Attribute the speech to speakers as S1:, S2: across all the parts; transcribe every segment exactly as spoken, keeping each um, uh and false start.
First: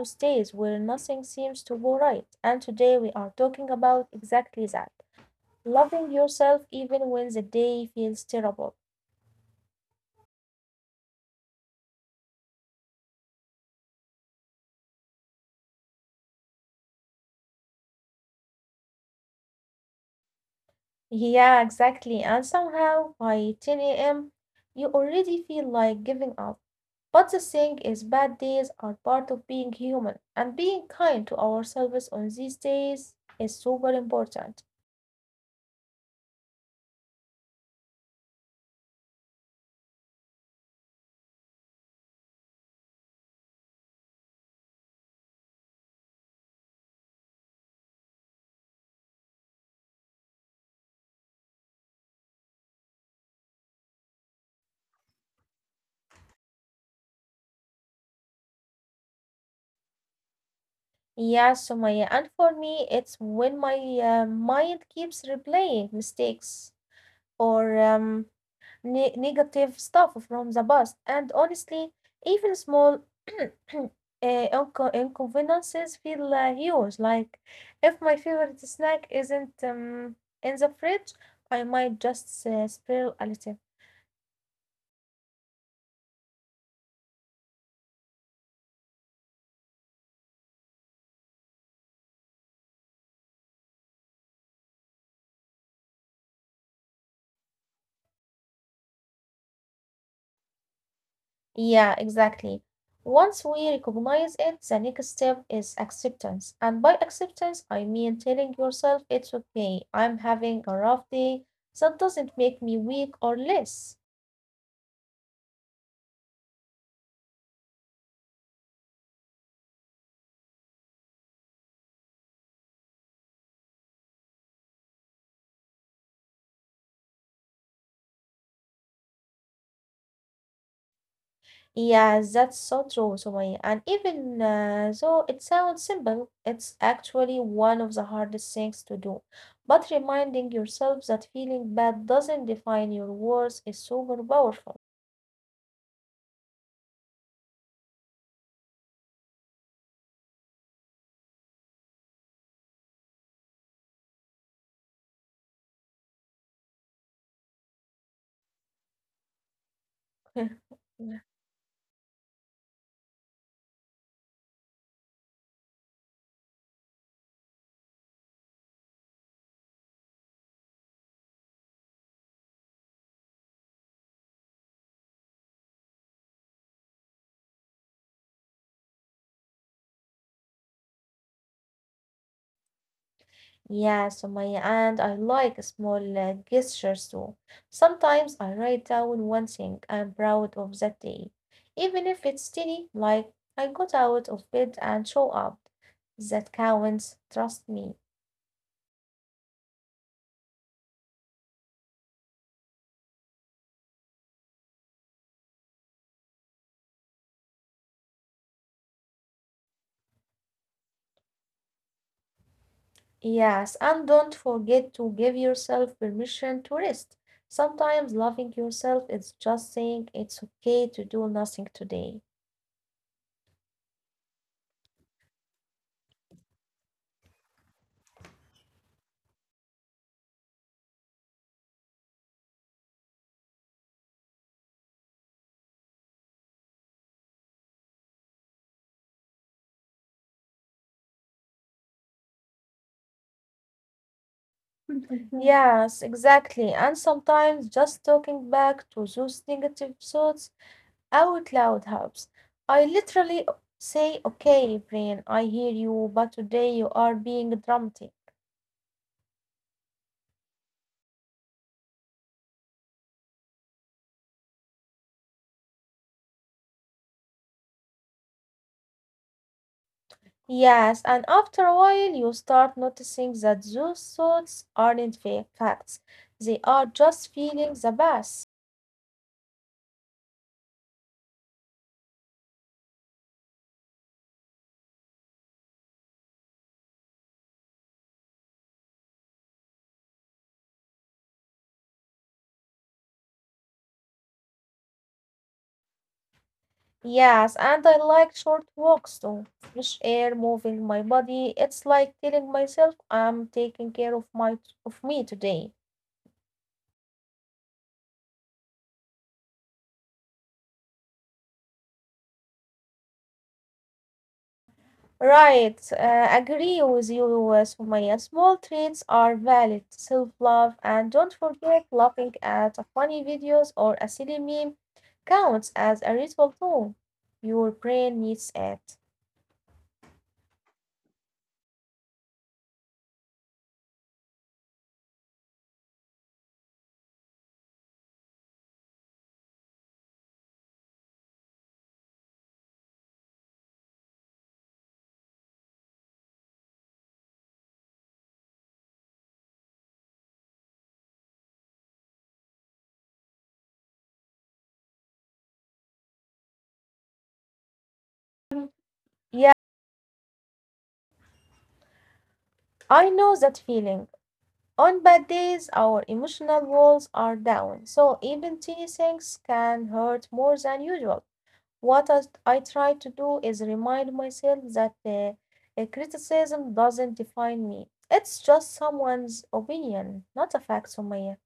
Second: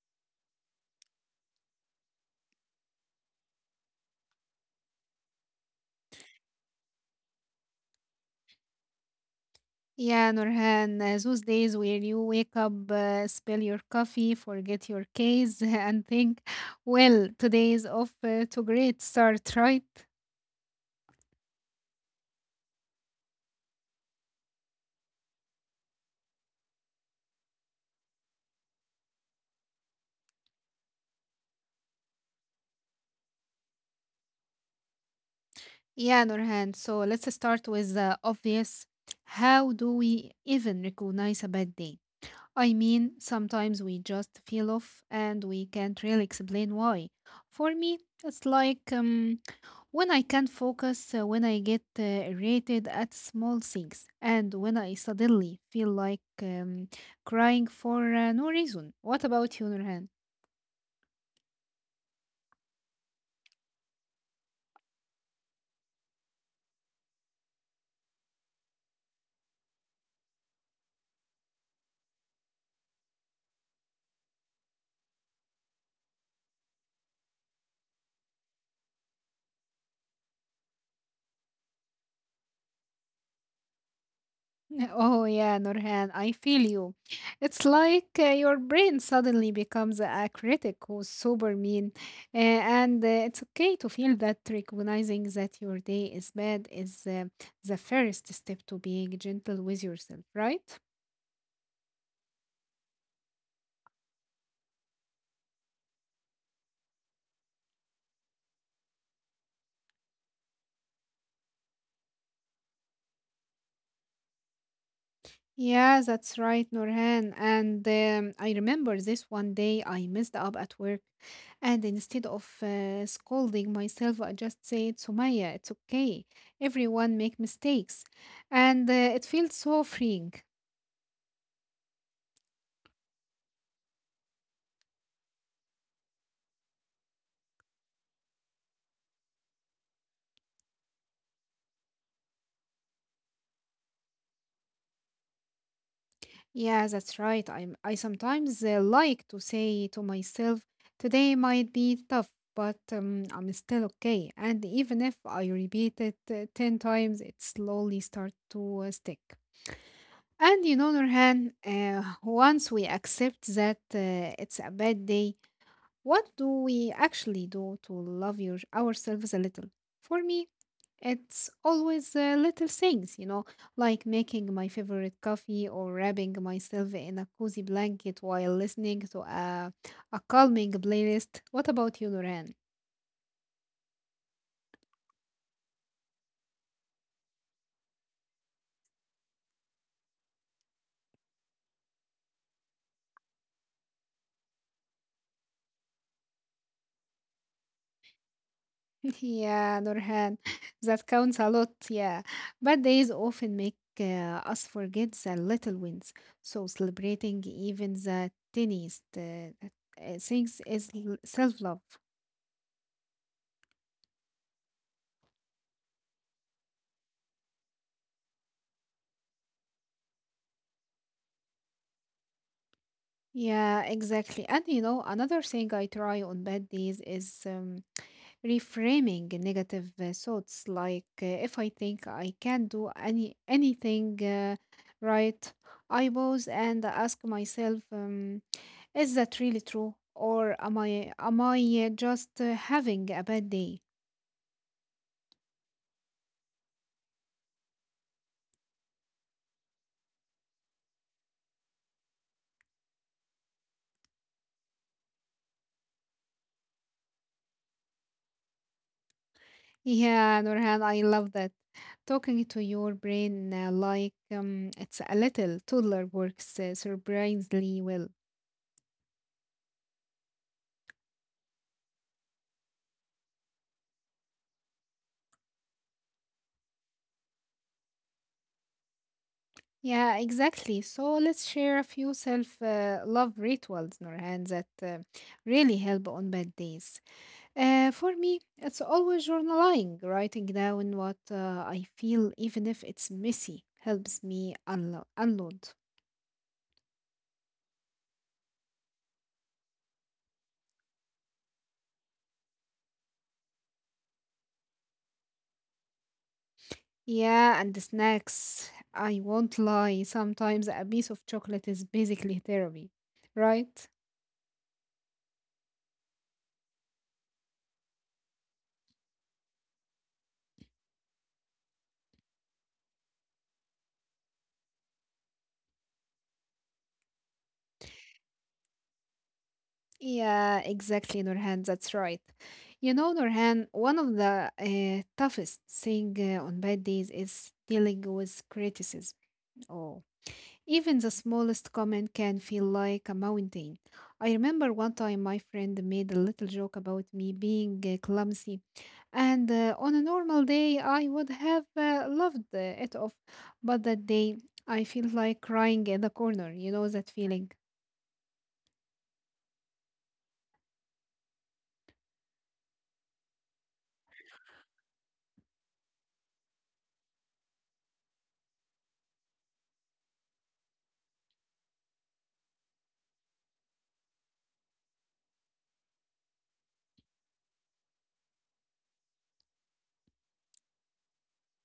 S1: those days where nothing seems to go right. And today we are talking about exactly that loving yourself even when the day feels terrible.
S2: Yeah, Nurhan, uh, those days where you wake up, uh, spill your coffee, forget your case and think, well, today is off uh, to great start, right?
S1: Yeah, exactly. And somehow by ten a m, you already feel like giving up. But the thing is, bad days are part of being human, and being kind to ourselves on these days is super important.
S2: Yeah, Nurhan. So let's start with the obvious. How do we even recognize a bad day? I mean, sometimes we just feel off and we can't really explain why. For me, it's like um, when I can't focus, uh, when I get uh, irritated at small things, and when I suddenly feel like um, crying for uh, no reason. What about you, Nurhan?
S1: Yeah, Sumaya. And for me, it's when my uh, mind keeps replaying mistakes or um, ne- negative stuff from the past. And honestly, even small uh, inco- inconveniences feel uh, huge. Like if my favorite snack isn't um, in the fridge, I might just uh, spiral a little.
S2: Oh yeah, Nurhan, I feel you. It's like uh, your brain suddenly becomes a critic who's super mean, uh, and uh, it's okay to feel that recognizing that your day is bad is uh, the first step to being gentle with yourself, right?
S1: Yeah, exactly. Once we recognize it, the next step is acceptance. And by acceptance, I mean telling yourself it's okay. I'm having a rough day. That doesn't make me weak or less.
S2: Yeah, that's right, Nurhan. And um, I remember this one day I messed up at work. And instead of uh, scolding myself, I just said, Sumaya, it's okay. Everyone make mistakes. And uh, it feels so freeing.
S1: Yeah, that's so true, Sumaya. And even uh, though it sounds simple, it's actually one of the hardest things to do. But reminding yourself that feeling bad doesn't define your worth is super powerful.
S2: Yeah, that's right. I, I sometimes uh, like to say to myself, today might be tough, but um, I'm still okay. And even if I repeat it uh, ten times, it slowly starts to uh, stick. And on the other hand, uh, once we accept that uh, it's a bad day, what do we actually do to love your, ourselves a little? For me, it's always uh, little things, you know, like making my favorite coffee or wrapping myself in a cozy blanket while listening to a, a calming playlist. What about you, Nurhan?
S1: Yeah, Sumaya, and I like small uh, gestures too. Sometimes I write down one thing I'm proud of that day, even if it's tiny, like I got out of bed and show up. That counts, trust me.
S2: Yeah, Nurhan, that counts a lot. Yeah. Bad days often make uh, us forget the little wins. So celebrating even the tiniest uh, uh, things is self love.
S1: Yes, and don't forget to give yourself permission to rest. Sometimes loving yourself is just saying it's okay to do nothing today.
S2: Yeah, exactly. And you know, another thing I try on bad days is um, reframing negative uh, thoughts. Like uh, if I think I can't do any anything uh, right, I pause and ask myself. Um, Is that really true? Or am I am I just uh, having a bad day?
S1: Mhm. Yes, exactly. And sometimes just talking back to those negative thoughts out loud helps. I literally say, okay, brain, I hear you, but today you are being dramatic.
S2: Yeah, Nurhan, I love that. Talking to your brain uh, like um, it's a little toddler works uh, surprisingly well.
S1: Yes, and after a while you start noticing that those thoughts aren't fa- facts. They are just feelings the past.
S2: Yeah, exactly. So let's share a few self uh, love rituals, Nurhan, that uh, really help on bad days. Uh, for me, it's always journaling, writing down what uh, I feel, even if it's messy, helps me unlo- unload.
S1: Yes, and I like short walks too. Fresh air, moving my body. It's like telling myself I'm taking care of my of me today.
S2: Yeah, and the snacks. I won't lie, sometimes a piece of chocolate is basically therapy, right?
S1: Right, uh, agree with you, uh, Sumaya. Small treats are valid, self-love, and don't forget laughing at funny videos or a silly meme counts as a ritual too. Your brain needs it.
S2: Yeah, exactly, Nurhan, that's right. You know, Nurhan, one of the uh, toughest thing uh, on bad days is dealing with criticism. Oh. Even the smallest comment can feel like a mountain. I remember one time my friend made a little joke about me being uh, clumsy, and uh, on a normal day I would have uh, loved uh, it off, but that day I feel like crying in the corner. You know that feeling?
S1: Mhm. Yeah, I know that feeling. On bad days, our emotional walls are down, so even teeny things can hurt more than usual. What I, I try to do is remind myself that uh, uh, criticism doesn't define me. It's just someone's opinion, not a fact, Sumaya.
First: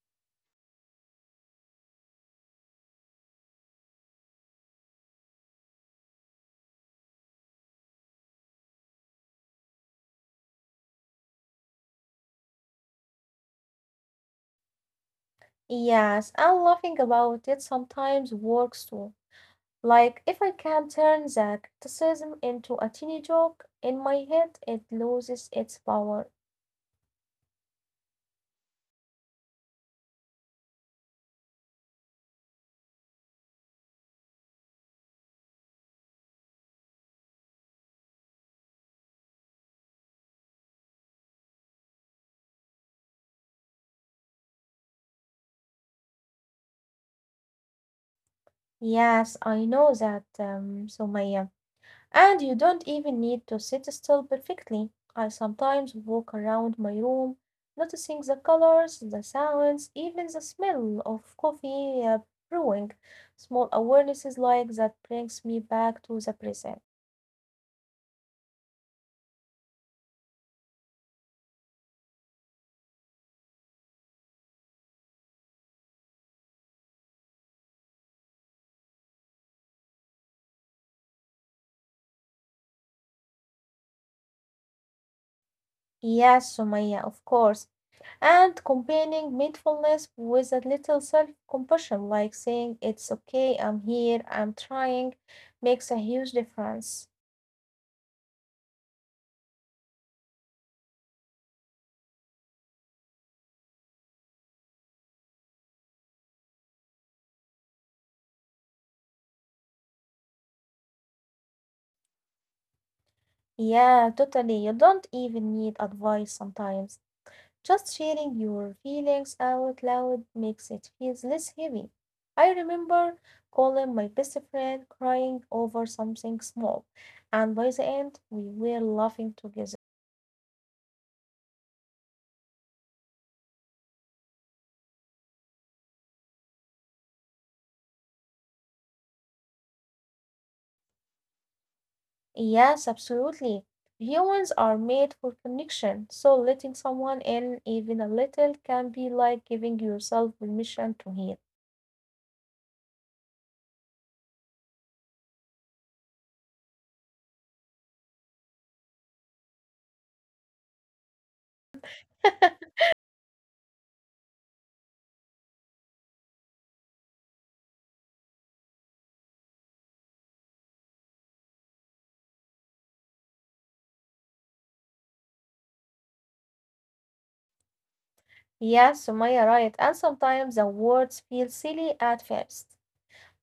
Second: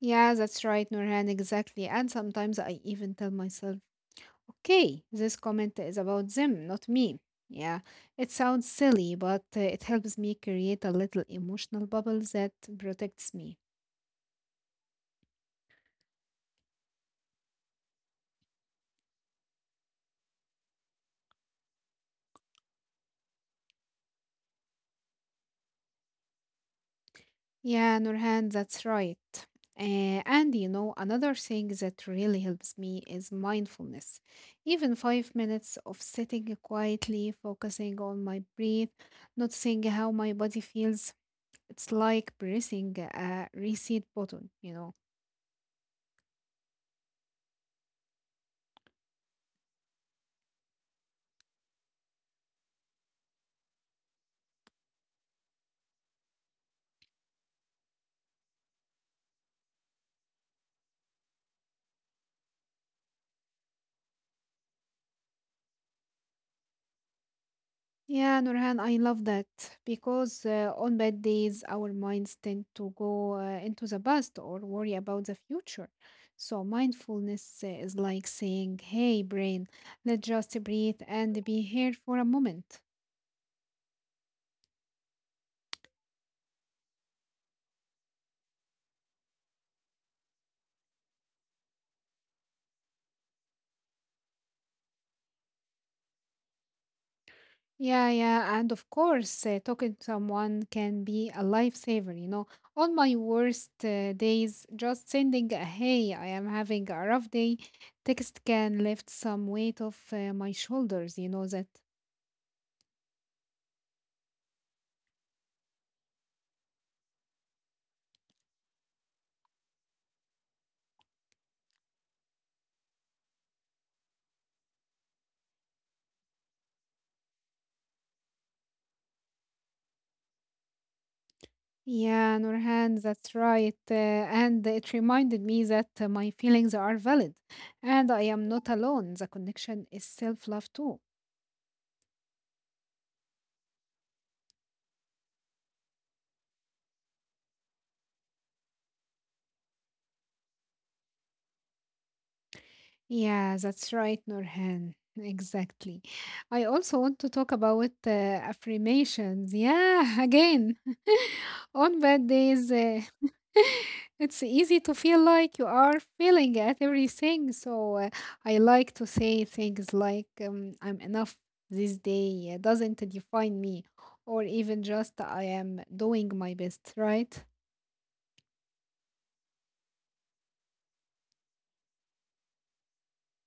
S2: Yeah, that's right, Nurhan. Exactly. And sometimes I even tell myself, okay, this comment is about them, not me. Yeah, it sounds silly, but uh, it helps me create a little emotional bubble that protects me.
S1: Yes, and laughing about it sometimes works too. Like, if I can turn the criticism into a teeny joke in my head, it loses its power.
S2: Yeah, Nurhan, that's right. Uh, and you know, another thing that really helps me is mindfulness. Even five minutes of sitting quietly, focusing on my breath, noticing how my body feels, it's like pressing a reset button, you know.
S1: Yes, I know that, um, Sumaya. And you don't even need to sit still perfectly. I sometimes walk around my room, noticing the colors, the sounds, even the smell of coffee uh, brewing. Small awarenesses like that brings me back to the present.
S2: Yeah, Nurhan, I love that because uh, on bad days, our minds tend to go uh, into the past or worry about the future. So, mindfulness uh, is like saying, hey, brain, let's just breathe and be here for a moment.
S1: Yes, Sumaya, of course. And combining mindfulness with a little self-compassion, like saying it's okay, I'm here, I'm trying, makes a huge difference.
S2: Yeah, yeah. And of course, uh, talking to someone can be a lifesaver. You know, on my worst uh, days, just sending a hey, I am having a rough day text can lift some weight off uh, my shoulders. You know that.
S1: Yeah, totally. You don't even need advice sometimes. Just sharing your feelings out loud makes it feel less heavy. I remember calling my best friend crying over something small, and by the end, we were laughing together.
S2: Yeah, Nurhan, that's right. Uh, and it reminded me that uh, my feelings are valid and I am not alone. The connection is self love too.
S1: Yes, absolutely. Humans are made for connection, so letting someone in even a little can be like giving yourself permission to heal.
S2: Yeah, that's right, Nurhan. Exactly. I also want to talk about uh, affirmations. Yeah, again, on bad days, uh, it's easy to feel like you are failing at everything. So uh, I like to say things like, um, I'm enough, this day uh, doesn't define me, or even just I am doing my best, right?
S1: Yes, Sumaya, right. And sometimes the words feel silly at first.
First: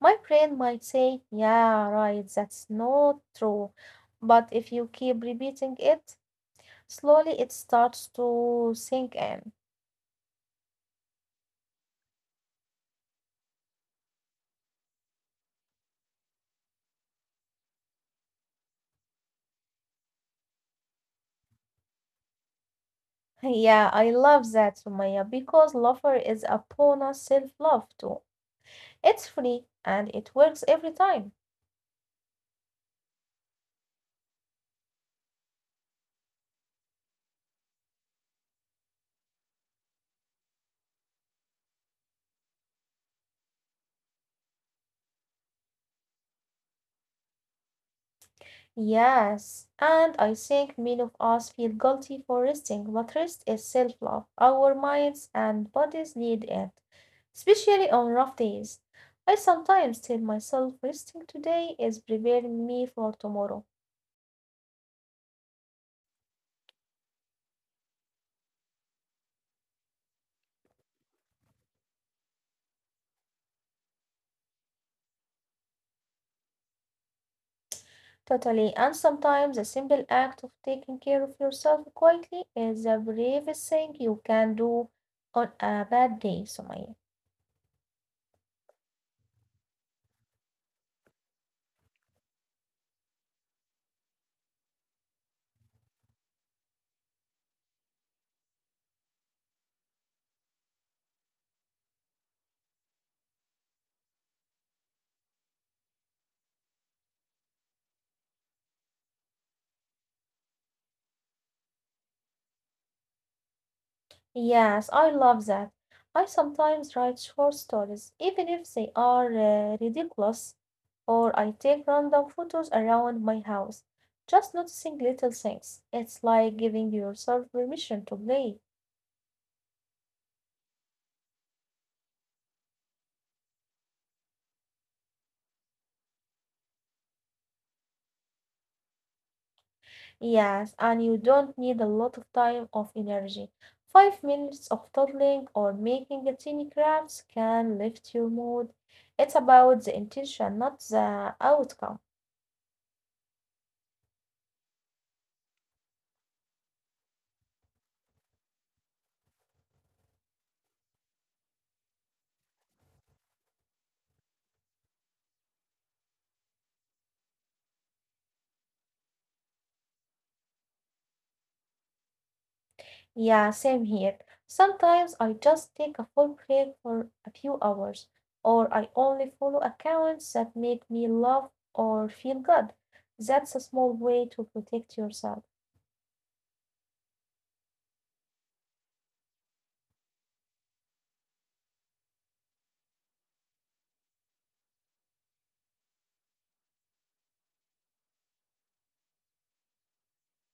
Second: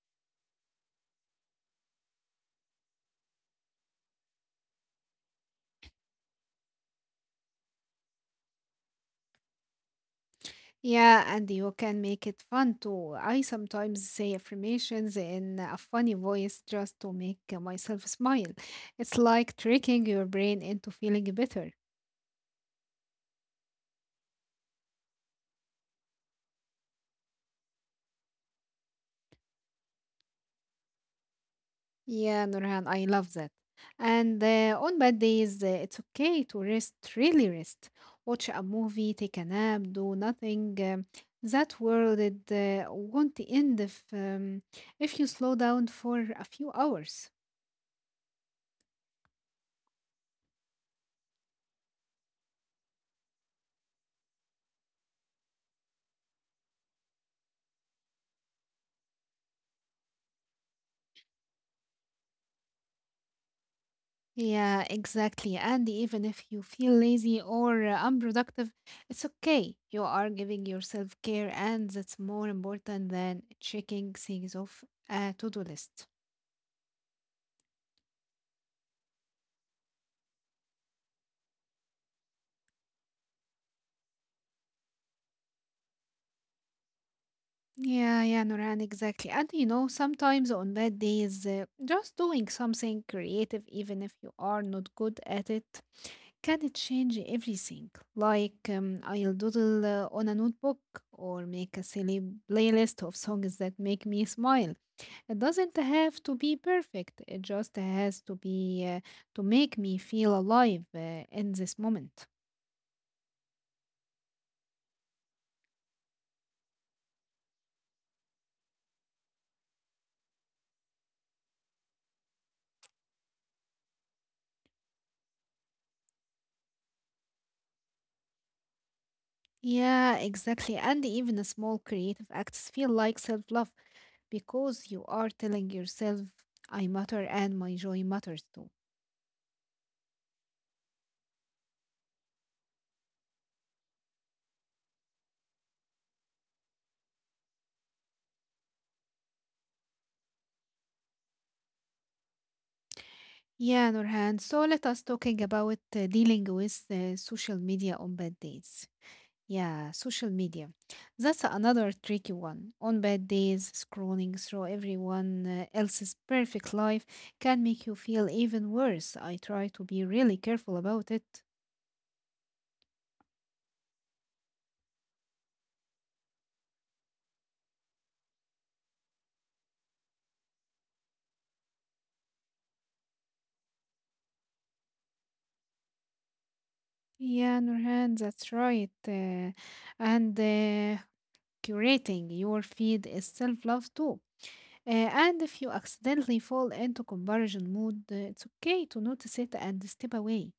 S1: My friend might say, "Yeah, right, that's not true." But if you keep repeating it, slowly it starts to sink in.
S2: Yeah, and you can make it fun too. I sometimes say affirmations in a funny voice just to make myself smile. It's like tricking your brain into feeling better.
S1: Yeah, I love that, Sumaya, because laughter is a bonus self love too. It's free and it works every time.
S2: Yeah, Nurhan, I love that. And uh, on bad days, uh, it's okay to rest, really rest. Watch a movie, take a nap, do nothing. Um, that world it, uh, won't end if, um, if you slow down for a few hours.
S1: Yes, and I think many of us feel guilty for resting, but rest is self-love. Our minds and bodies need it, especially on rough days. I sometimes tell myself resting today is preparing me for tomorrow.
S2: Yeah, exactly. And even if you feel lazy or uh, unproductive, it's okay. You are giving yourself care, and that's more important than checking things off a to do list.
S1: Totally, and sometimes the simple act of taking care of yourself quietly is the bravest thing you can do on a bad day, Sumaya.
S2: Yeah, yeah, Noran, exactly. And you know, sometimes on bad days, uh, just doing something creative, even if you are not good at it, can change everything. Like, um, I'll doodle uh, on a notebook or make a silly playlist of songs that make me smile. It doesn't have to be perfect. It just has to be uh, to make me feel alive uh, in this moment.
S1: Yes, I love that. I sometimes write short stories, even if they are uh, ridiculous, or I take random photos around my house, just noticing little things. It's like giving yourself permission to play.
S2: Yeah, exactly. And even a small creative acts feel like self love because you are telling yourself, I matter and my joy matters too.
S1: Yes, and you don't need a lot of time or energy. Five minutes of toddling or making a tiny crafts can lift your mood. It's about the intention, not the outcome.
S2: Yeah, Nurhan. So let us talking about uh, dealing with uh, social media on bad days. Yeah, social media. That's another tricky one. On bad days, scrolling through everyone uh, else's perfect life can make you feel even worse. I try to be really careful about it.
S1: Yeah, same here. Sometimes I just take a full break for a few hours, or I only follow accounts that make me laugh or feel good. That's a small way to protect yourself.
S2: Yeah, Nurhan, that's right. Uh, and uh, curating your feed is self love too. Uh, and if you accidentally fall into comparison mood, uh, it's okay to notice it and step away.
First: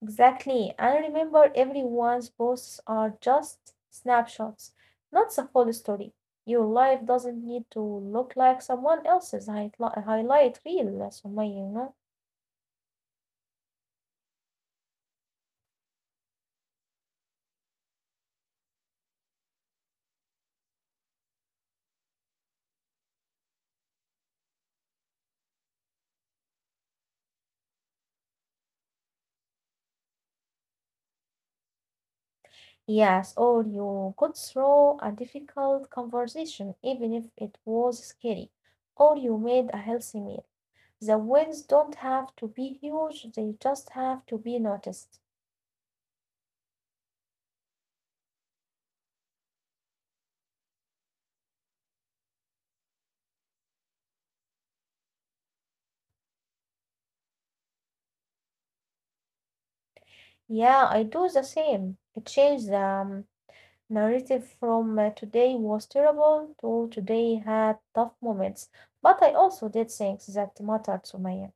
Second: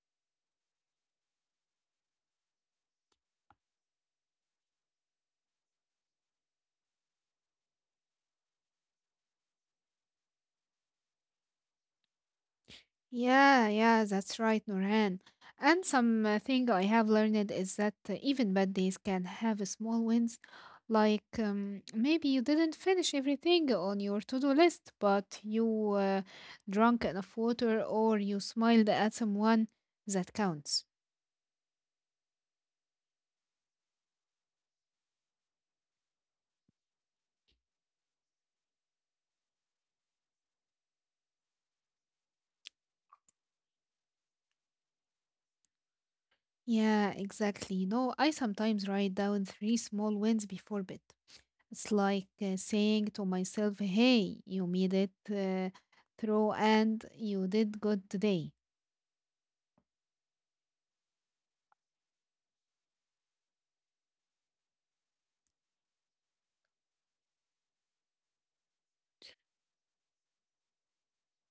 S1: Exactly. And remember, everyone's posts are just snapshots, not the full story. Your life doesn't need to look like someone else's highli- highlight reel, Sumaya, you know?
S2: Yeah, yeah, that's right, Nurhan. And something I have learned is that uh, even bad days can have a small wins, like um, maybe you didn't finish everything on your to-do list, but you uh, drank enough water or you smiled at someone. That counts.
S1: Yes, or you could throw a difficult conversation, even if it was scary, or you made a healthy meal. The wins don't have to be huge, they just have to be noticed.
S2: Yeah, exactly. You know, I sometimes write down three small wins before bed. It's like uh, saying to myself, hey, you made it uh, through and you did good today.
S1: Yeah, I do the same. I changed the um, narrative from uh, today was terrible to today had tough moments, but I also did things that mattered to me.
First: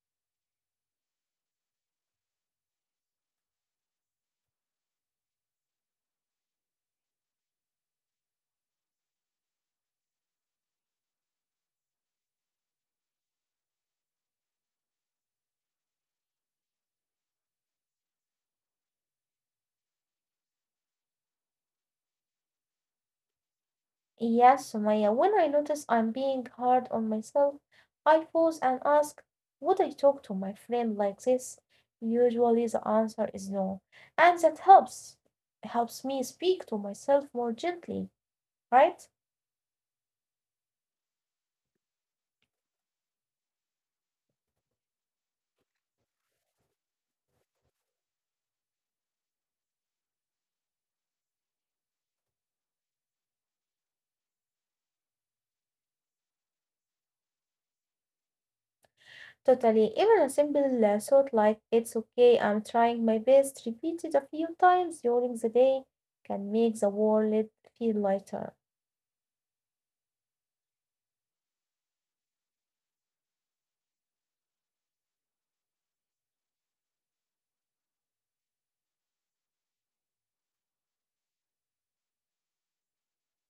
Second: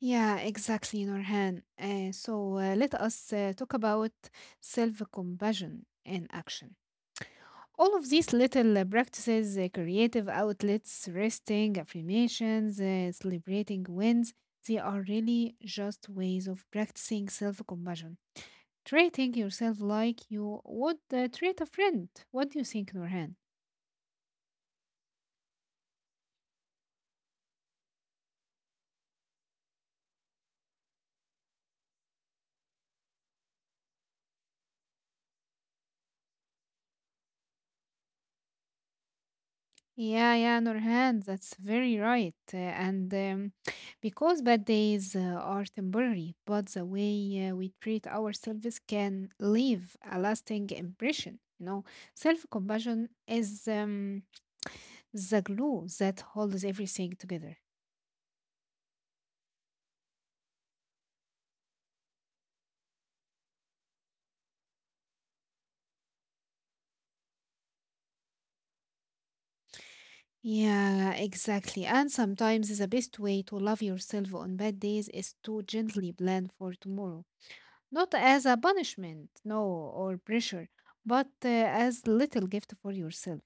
S2: Yeah, exactly, Norhan. Uh, so uh, let us uh, talk about self compassion in action. All of these little uh, practices, uh, creative outlets, resting, affirmations, uh, celebrating wins, they are really just ways of practicing self compassion. Treating yourself like you would uh, treat a friend. What do you think, Norhan?
S1: Yes, Sumaya, when I notice I'm being hard on myself, I pause and ask, would I talk to my friend like this? Usually the answer is no. And that helps helps me speak to myself more gently, right?
S2: Yeah, yeah, Nurhan, that's very right. Uh, and um, because bad days uh, are temporary, but the way uh, we treat ourselves can leave a lasting impression. You know, self compassion is um, the glue that holds everything together.
S1: Totally. Even a simple uh, thought like it's okay, I'm trying my best, repeated a few times during the day can make the world feel lighter.
S2: Yeah, exactly. And sometimes the best way to love yourself on bad days is to gently plan for tomorrow, not as a punishment, no, or pressure but uh, as little gift for yourself.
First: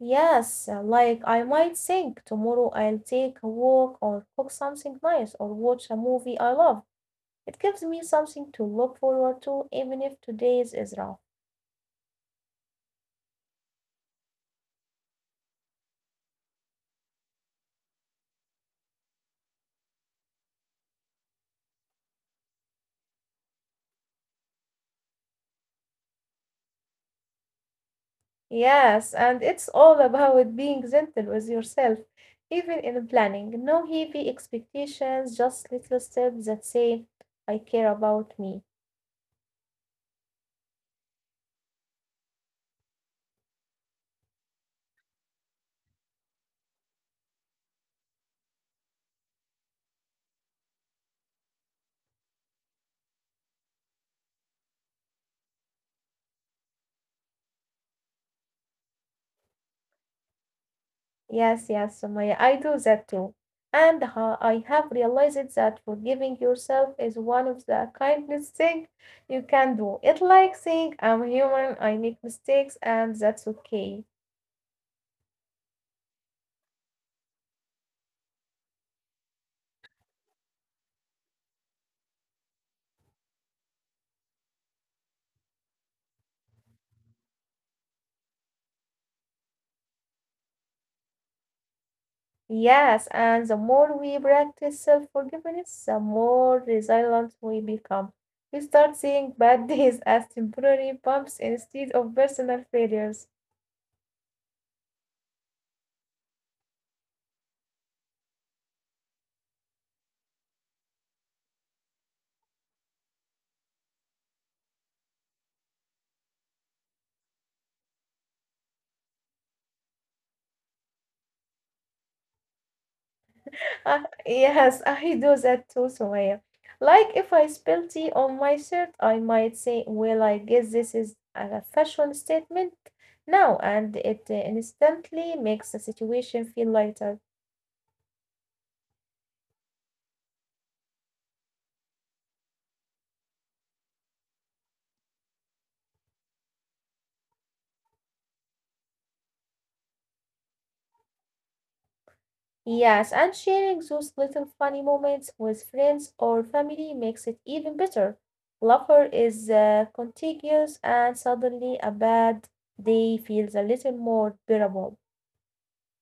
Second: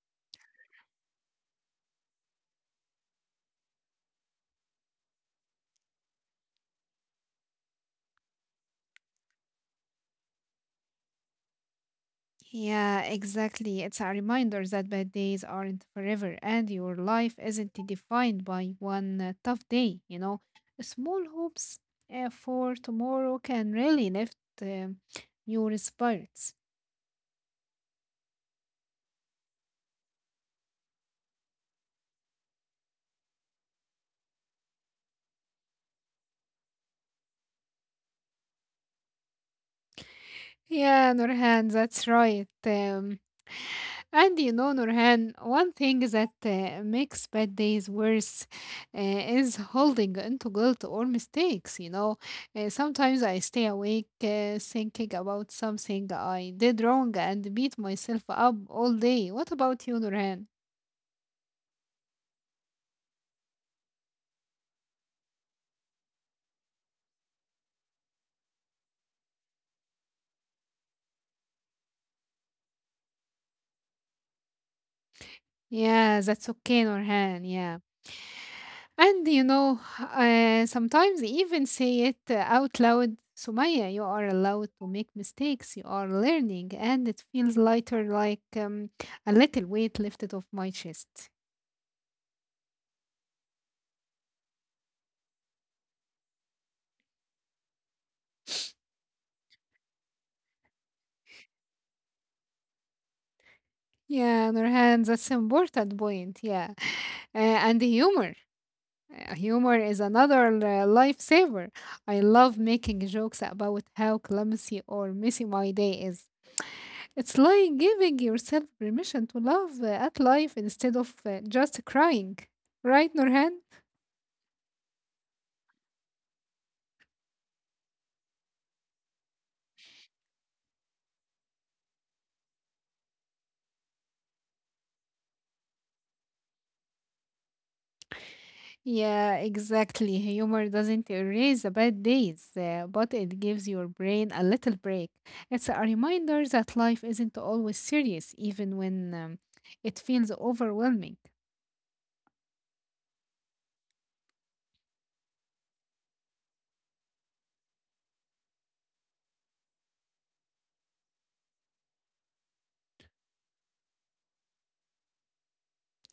S1: Yes, uh, like I might think tomorrow I'll take a walk or cook something nice or watch a movie I love. It gives me something to look forward to, even if today's is rough.
S2: Yeah, exactly. It's a reminder that bad days aren't forever and your life isn't defined by one uh, tough day, you know. Small hopes uh, for tomorrow can really lift um your spirits.
S1: Yes, and it's all about being gentle with yourself, even in planning. No heavy expectations, just little steps that say, I care about me.
S2: Yeah, Nurhan, that's right. Um, and you know, Nurhan, one thing that uh, makes bad days worse uh, is holding into guilt or mistakes. You know, uh, sometimes I stay awake uh, thinking about something I did wrong and beat myself up all day. What about you, Nurhan?
S1: Yes, yes, Sumaya, I do that too. And ha I have realized that forgiving yourself is one of the kindest things you can do. It's like saying, I'm human, I make mistakes, and that's okay.
S2: Yeah, that's okay, Nurhan. Yeah. And you know, uh, sometimes even say it uh, out loud. Sumaya, you are allowed to make mistakes. You are learning, and it feels lighter, like um, a little weight lifted off my chest.
S1: Yes, and the more we practice self-forgiveness, the more resilient we become. We start seeing bad days as temporary bumps instead of personal failures.
S2: Yeah, Nurhan, that's important point. Yeah, uh, and humor. Uh, Humor is another uh, lifesaver. I love making jokes about how clumsy or messy my day is. It's like giving yourself permission to laugh uh, at life instead of uh, just crying. Right, Nurhan?
S1: Uh, yes, I do that too, Sumaya. Like if I spill tea on my shirt, I might say, "Well, I guess this is a fashion statement now," and it uh, instantly makes the situation feel lighter.
S2: Yeah, exactly. Humor doesn't erase the bad days, uh, but it gives your brain a little break. It's a reminder that life isn't always serious, even when um, it feels overwhelming.
S1: Yes, and sharing those little funny moments with friends or family makes it even better. Laughter is uh, contagious, and suddenly a bad day feels a little more bearable.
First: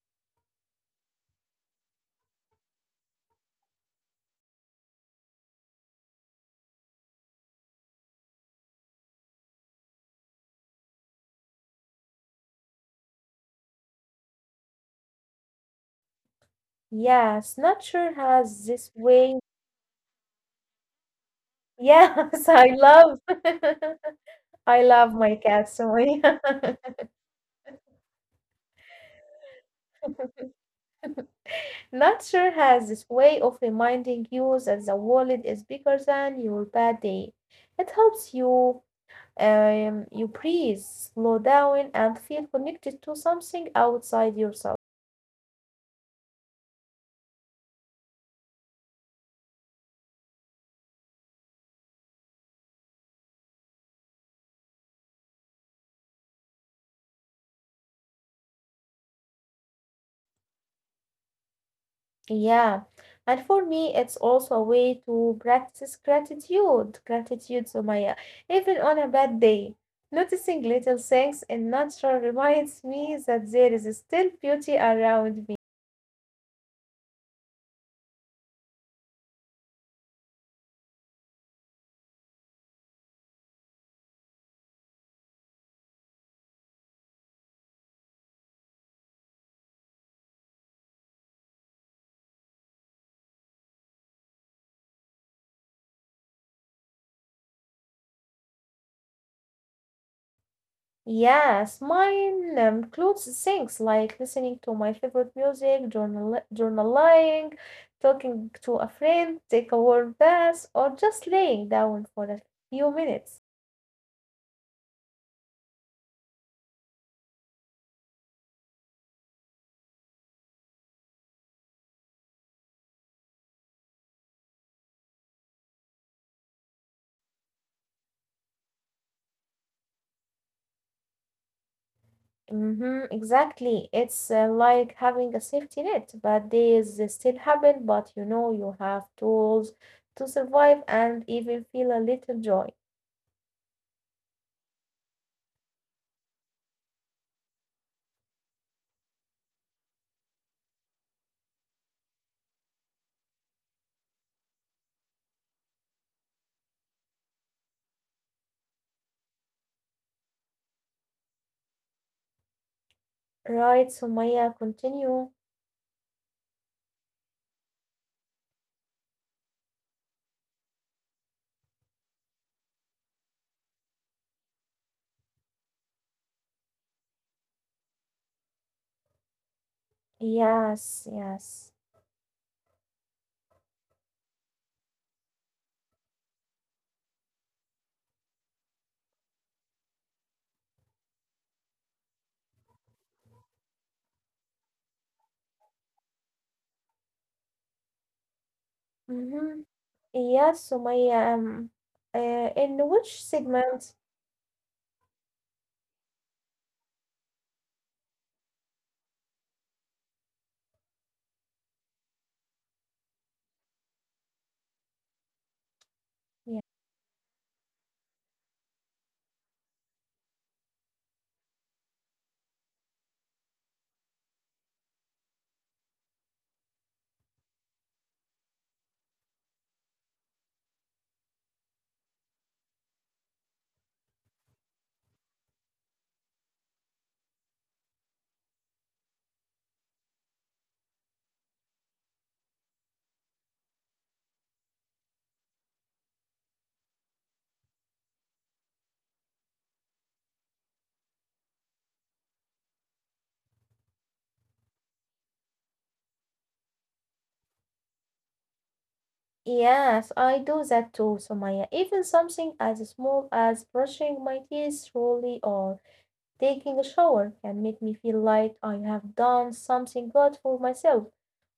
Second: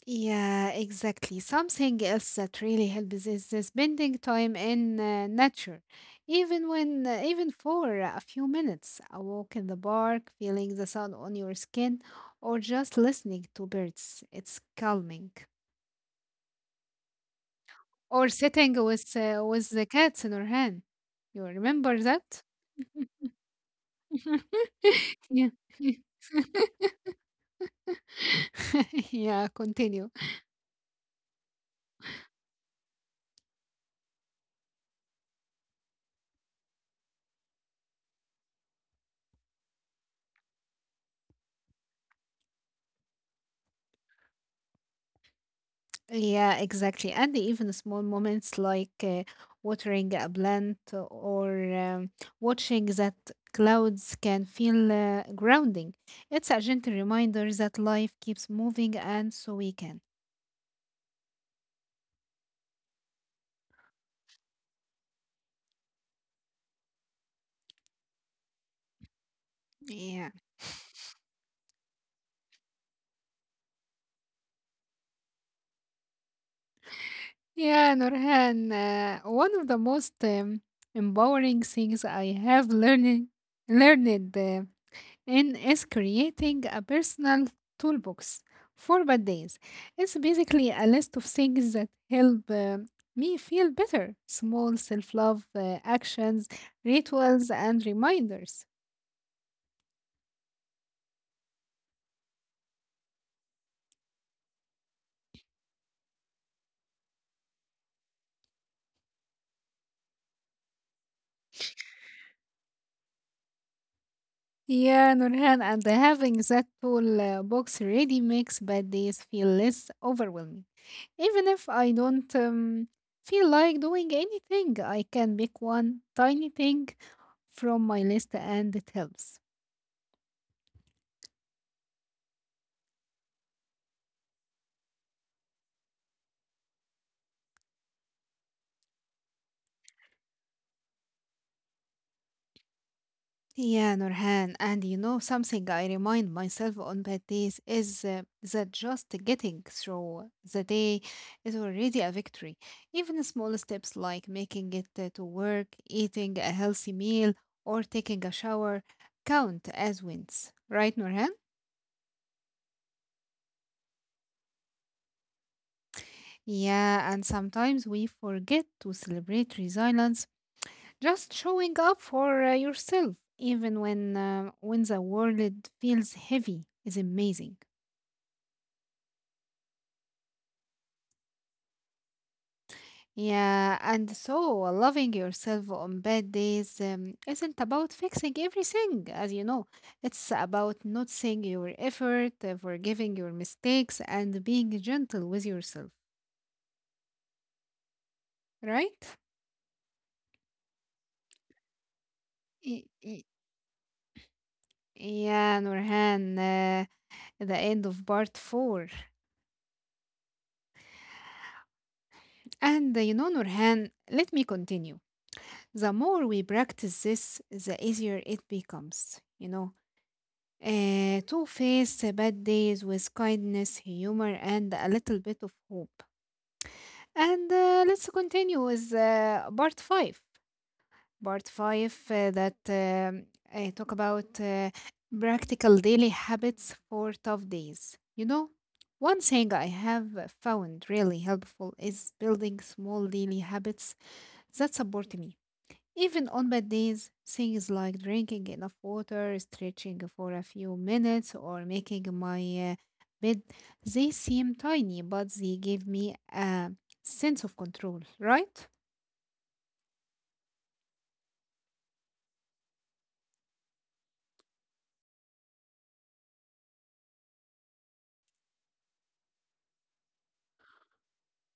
S2: Yeah, exactly. Something else that really helps is the spending time in uh, nature, even when, uh, even for a few minutes, a walk in the park, feeling the sun on your skin, or just listening to birds. It's calming.
S1: Yes,
S2: Or
S1: nature
S2: sitting
S1: has
S2: with
S1: this
S2: uh, with
S1: way.
S2: the cats in your hand. You remember that?
S1: Yes, I love I love
S2: Yeah.
S1: my cat so yeah.
S2: Yeah, continue.
S1: Nature has this way of reminding you that the world is bigger than your bad day. It helps you um you breathe, slow down and feel connected to something outside yourself.
S2: Yeah, exactly. And even small moments like uh, watering a plant or um, watching that clouds can feel uh, grounding. It's a gentle reminder that life keeps moving and so we can.
S1: Yeah, and for me, it's also a way to practice gratitude, gratitude, Sumaya, even on a bad day.
S2: Yeah.
S1: Noticing little things in nature reminds me that there is still beauty around me.
S2: Yeah, Nurhan, uh, one of the most um, empowering things I have learning, learned. Uh, and is creating a personal toolbox for bad days. It's basically a list of things that help uh, me feel better small self love uh, actions, rituals, and reminders.
S1: Yes, mine um, includes things like listening to my favorite music, journal journaling, talking to a friend, take a warm bath, or just laying down for a few minutes.
S2: Yeah, Nurhan, and having that tool uh, box ready makes bad days feel less overwhelming. Even if I don't um, feel like doing anything, I can pick one tiny thing from my list and it helps.
S1: Mm-hmm, exactly. It's uh, like having a safety net, but these still happen. But you know, you have tools to survive and even feel a little joy.
S2: Yeah, Nurhan, and you know something I remind myself on bad days is uh, that just getting through the day is already a victory. Even small steps like making it uh, to work, eating a healthy meal, or taking a shower count as wins, right, Nurhan?
S1: Right, Sumaya, continue.
S2: Yeah, and sometimes we forget to celebrate resilience, just showing up for uh, yourself, even when uh, when the world feels heavy, is amazing.
S1: Yes, yes.
S2: Yeah, and so loving yourself on bad days um, isn't about fixing everything, as you know. It's about noticing your effort, uh, forgiving your mistakes, and being gentle with yourself, right?
S1: Mm-hmm. Yes, Sumaya. Um, uh, in
S2: Y-
S1: which
S2: y-
S1: segment?
S2: Yeah, Nurhan, uh, the end of part four. And uh, you know, Nurhan, let me continue. The more we
S1: Yeah.
S2: practice this, the easier it becomes, you know. Uh, two face bad days with kindness, humor, and a little bit of hope. And uh, let's continue with uh, part five. Part five uh, that um, I talk about uh, practical daily habits for tough days. You know, one thing I have found really helpful is building small daily habits that support me even on bad days, things like drinking enough water, stretching for a few minutes, or making my uh, bed, they seem tiny, but they give me a sense of control, right?
S1: Yes, I do that too, Sumaya. Even something as small as brushing my teeth slowly or taking a shower can make me feel like I have done something good for myself.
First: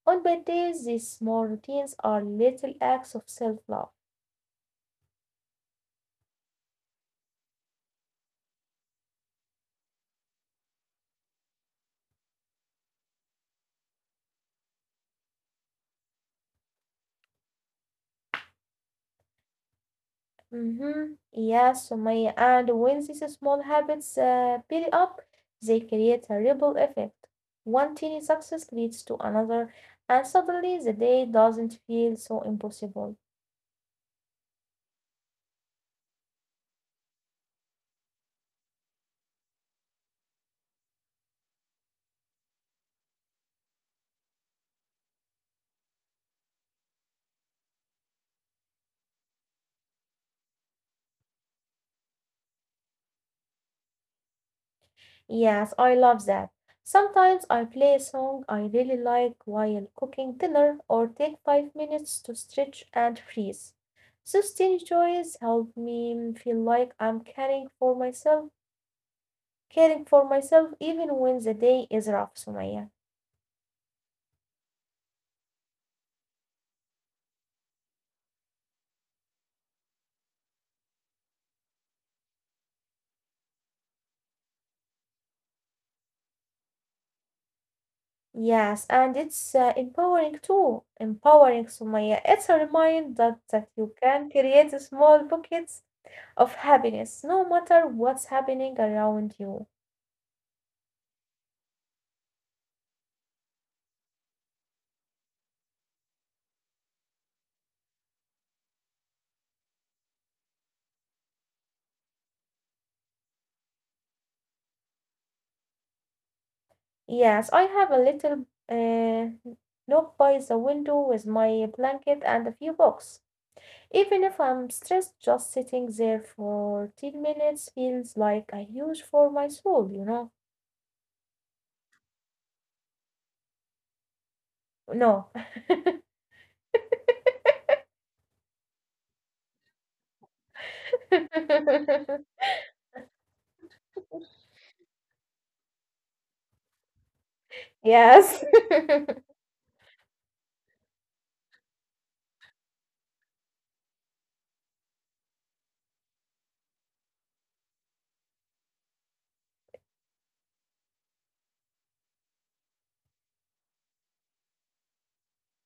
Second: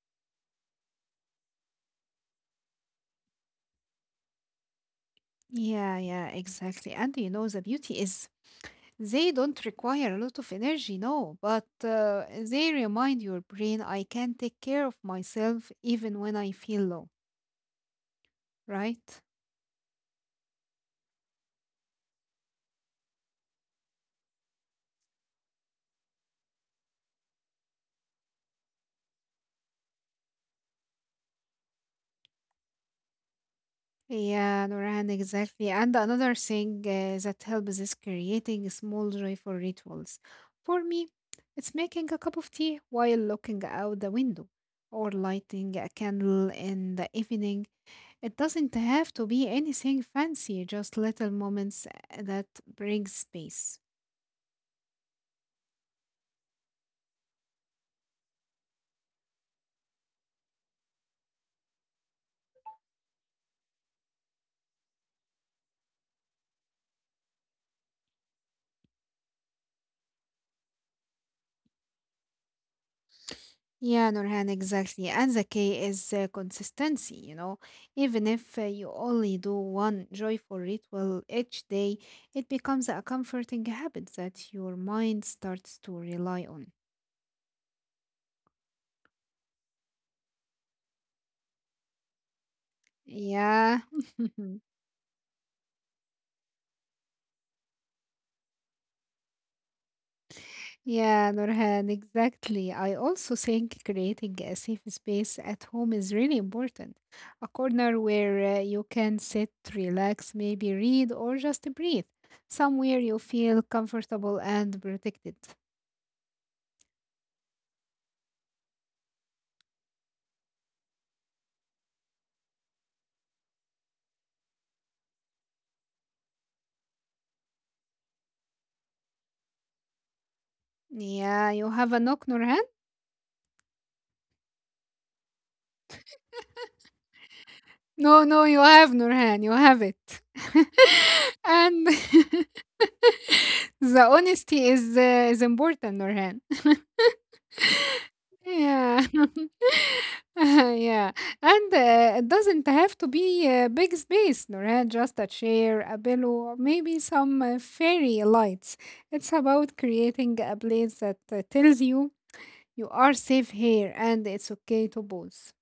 S1: On bad days these small routines are little acts of self love.
S2: Yeah, yeah, exactly. And you know, the beauty is they don't require a lot of energy, no, but uh, they remind your brain I can take care of myself even when I feel low, right?
S1: Mm-hmm. Yes, Sumaya. And when these small habits uh, build up, they create a ripple effect. One tiny success leads to another, and suddenly the day doesn't feel so impossible.
S2: Yeah, Nurhan, exactly. And another thing uh, that helps is creating small joyful rituals. For me, it's making a cup of tea while looking out the window or lighting a candle in the evening. It doesn't have to be anything fancy, just little moments eh, that brings peace.
S1: Yes, I love that. Sometimes I play a song I really like while cooking dinner or take five minutes to stretch and freeze. Those tiny joys help me feel like I'm caring for myself, caring for myself even when the day is rough, Sumaya.
S2: Yeah, Nurhan, exactly. And the key is uh, consistency, you know. Even if uh, you only do one joyful ritual each day, it becomes a comforting habit that your mind starts to rely on.
S1: Yes, and it's uh, empowering too. Empowering, Sumaya. It's a reminder that, that
S2: Yeah.
S1: you can create small pockets of happiness no matter what's happening around you.
S2: Yeah, Nurhan, exactly. I also think creating a safe space at home is really important. A corner where uh, you can sit, relax, maybe read, or just breathe. Somewhere you feel comfortable and protected.
S1: Yes, I have a little uh, nook by the window with my blanket and a few books. Even if I'm stressed, just sitting there for ten minutes feels like a huge for my soul, you know?
S2: Yeah, you have a knock, Nurhan?
S1: No.
S2: No, no, you have Nurhan. You have it. and the honesty is uh, is important, Nurhan.
S1: Yes.
S2: yeah. yeah. And uh, it doesn't have to be a big space, Nurhan. Just a chair, a pillow, maybe some uh, fairy lights. It's about creating a place that uh, tells you you are safe here and it's okay to pause.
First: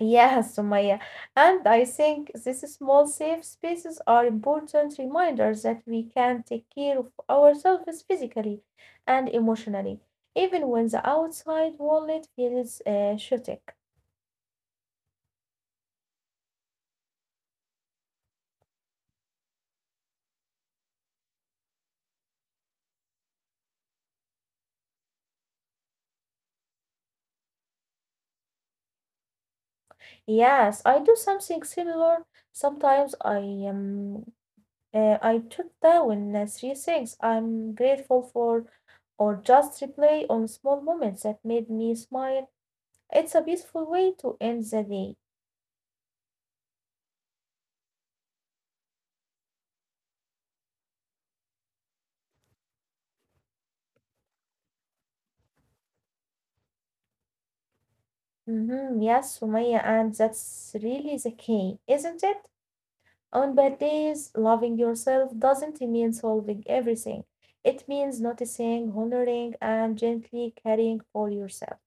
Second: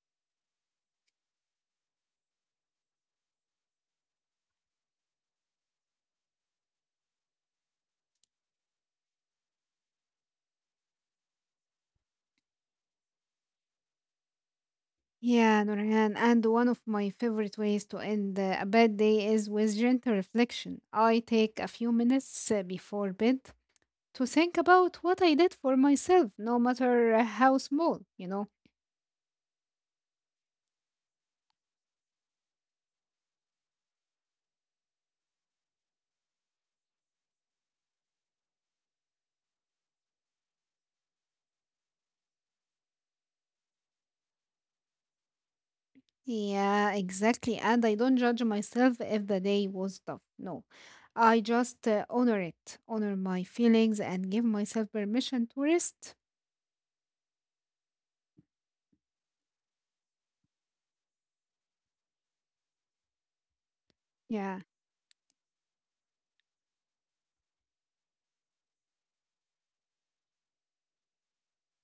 S1: Yes, Sumaya. And I think these small safe spaces are important reminders that we can take care of ourselves physically and emotionally, even when the outside world feels uh, chaotic.
S2: Yeah, Nurhan, and one of my favorite ways to end uh, a bad day is with gentle reflection. I take a few minutes uh, before bed to think about what I did for myself, no matter uh, how small, you know.
S1: Yes, I do something similar. Sometimes I um uh, I jot down uh, three things I'm grateful for, or just replay on small moments that made me smile. It's a beautiful way to end the day.
S2: Yeah, exactly. And I don't judge myself if the day was tough. No, I just uh, honor it, honor my feelings, and give myself permission to rest.
S1: Mm-hmm, yes, Sumaya, and that's really the key, isn't it? On bad days,
S2: Yeah.
S1: loving yourself doesn't mean solving everything. It means noticing, honoring, and gently caring for yourself.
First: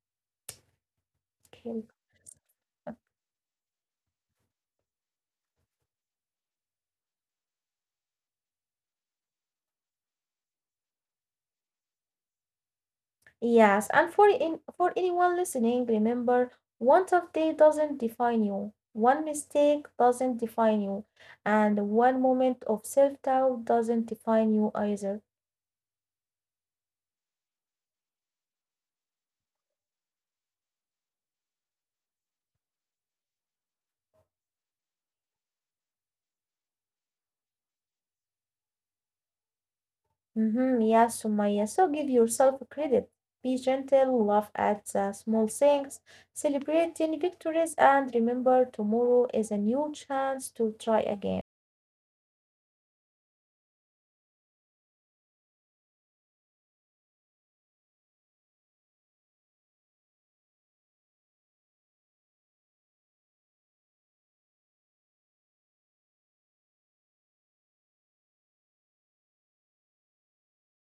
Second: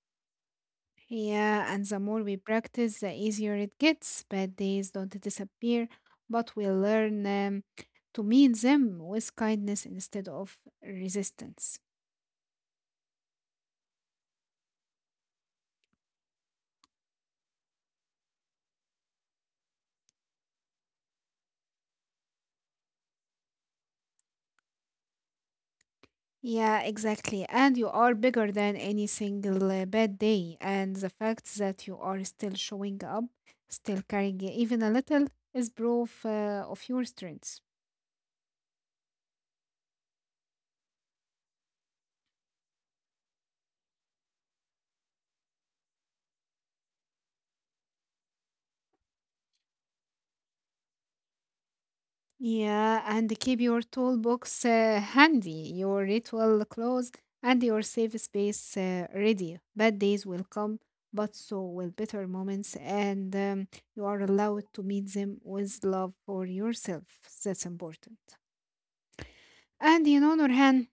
S2: Yeah,
S1: Okay.
S2: and the more we practice, the easier it gets. Bad days don't disappear, but we learn um, to meet them with kindness instead of resistance.
S1: Yes, and for in, for anyone listening, remember one tough day doesn't define you. One mistake doesn't define you, and one moment of self-doubt doesn't define you either.
S2: Yeah, exactly. And you are bigger than any single uh, bad day. And the fact that you are still showing up, still carrying even a little, is proof uh, of your strength.
S1: Mm-hmm, yes, Sumaya. So give yourself credit. Be gentle, laugh at the small things, celebrate tiny victories, and remember tomorrow is a new chance to try again.
S2: Yeah, and keep your toolbox uh, handy, your ritual clothes, and your safe space uh, ready. Bad days will come, but so will better moments, and um, you are allowed to meet them with love for yourself. That's important. And you know, Nurhan,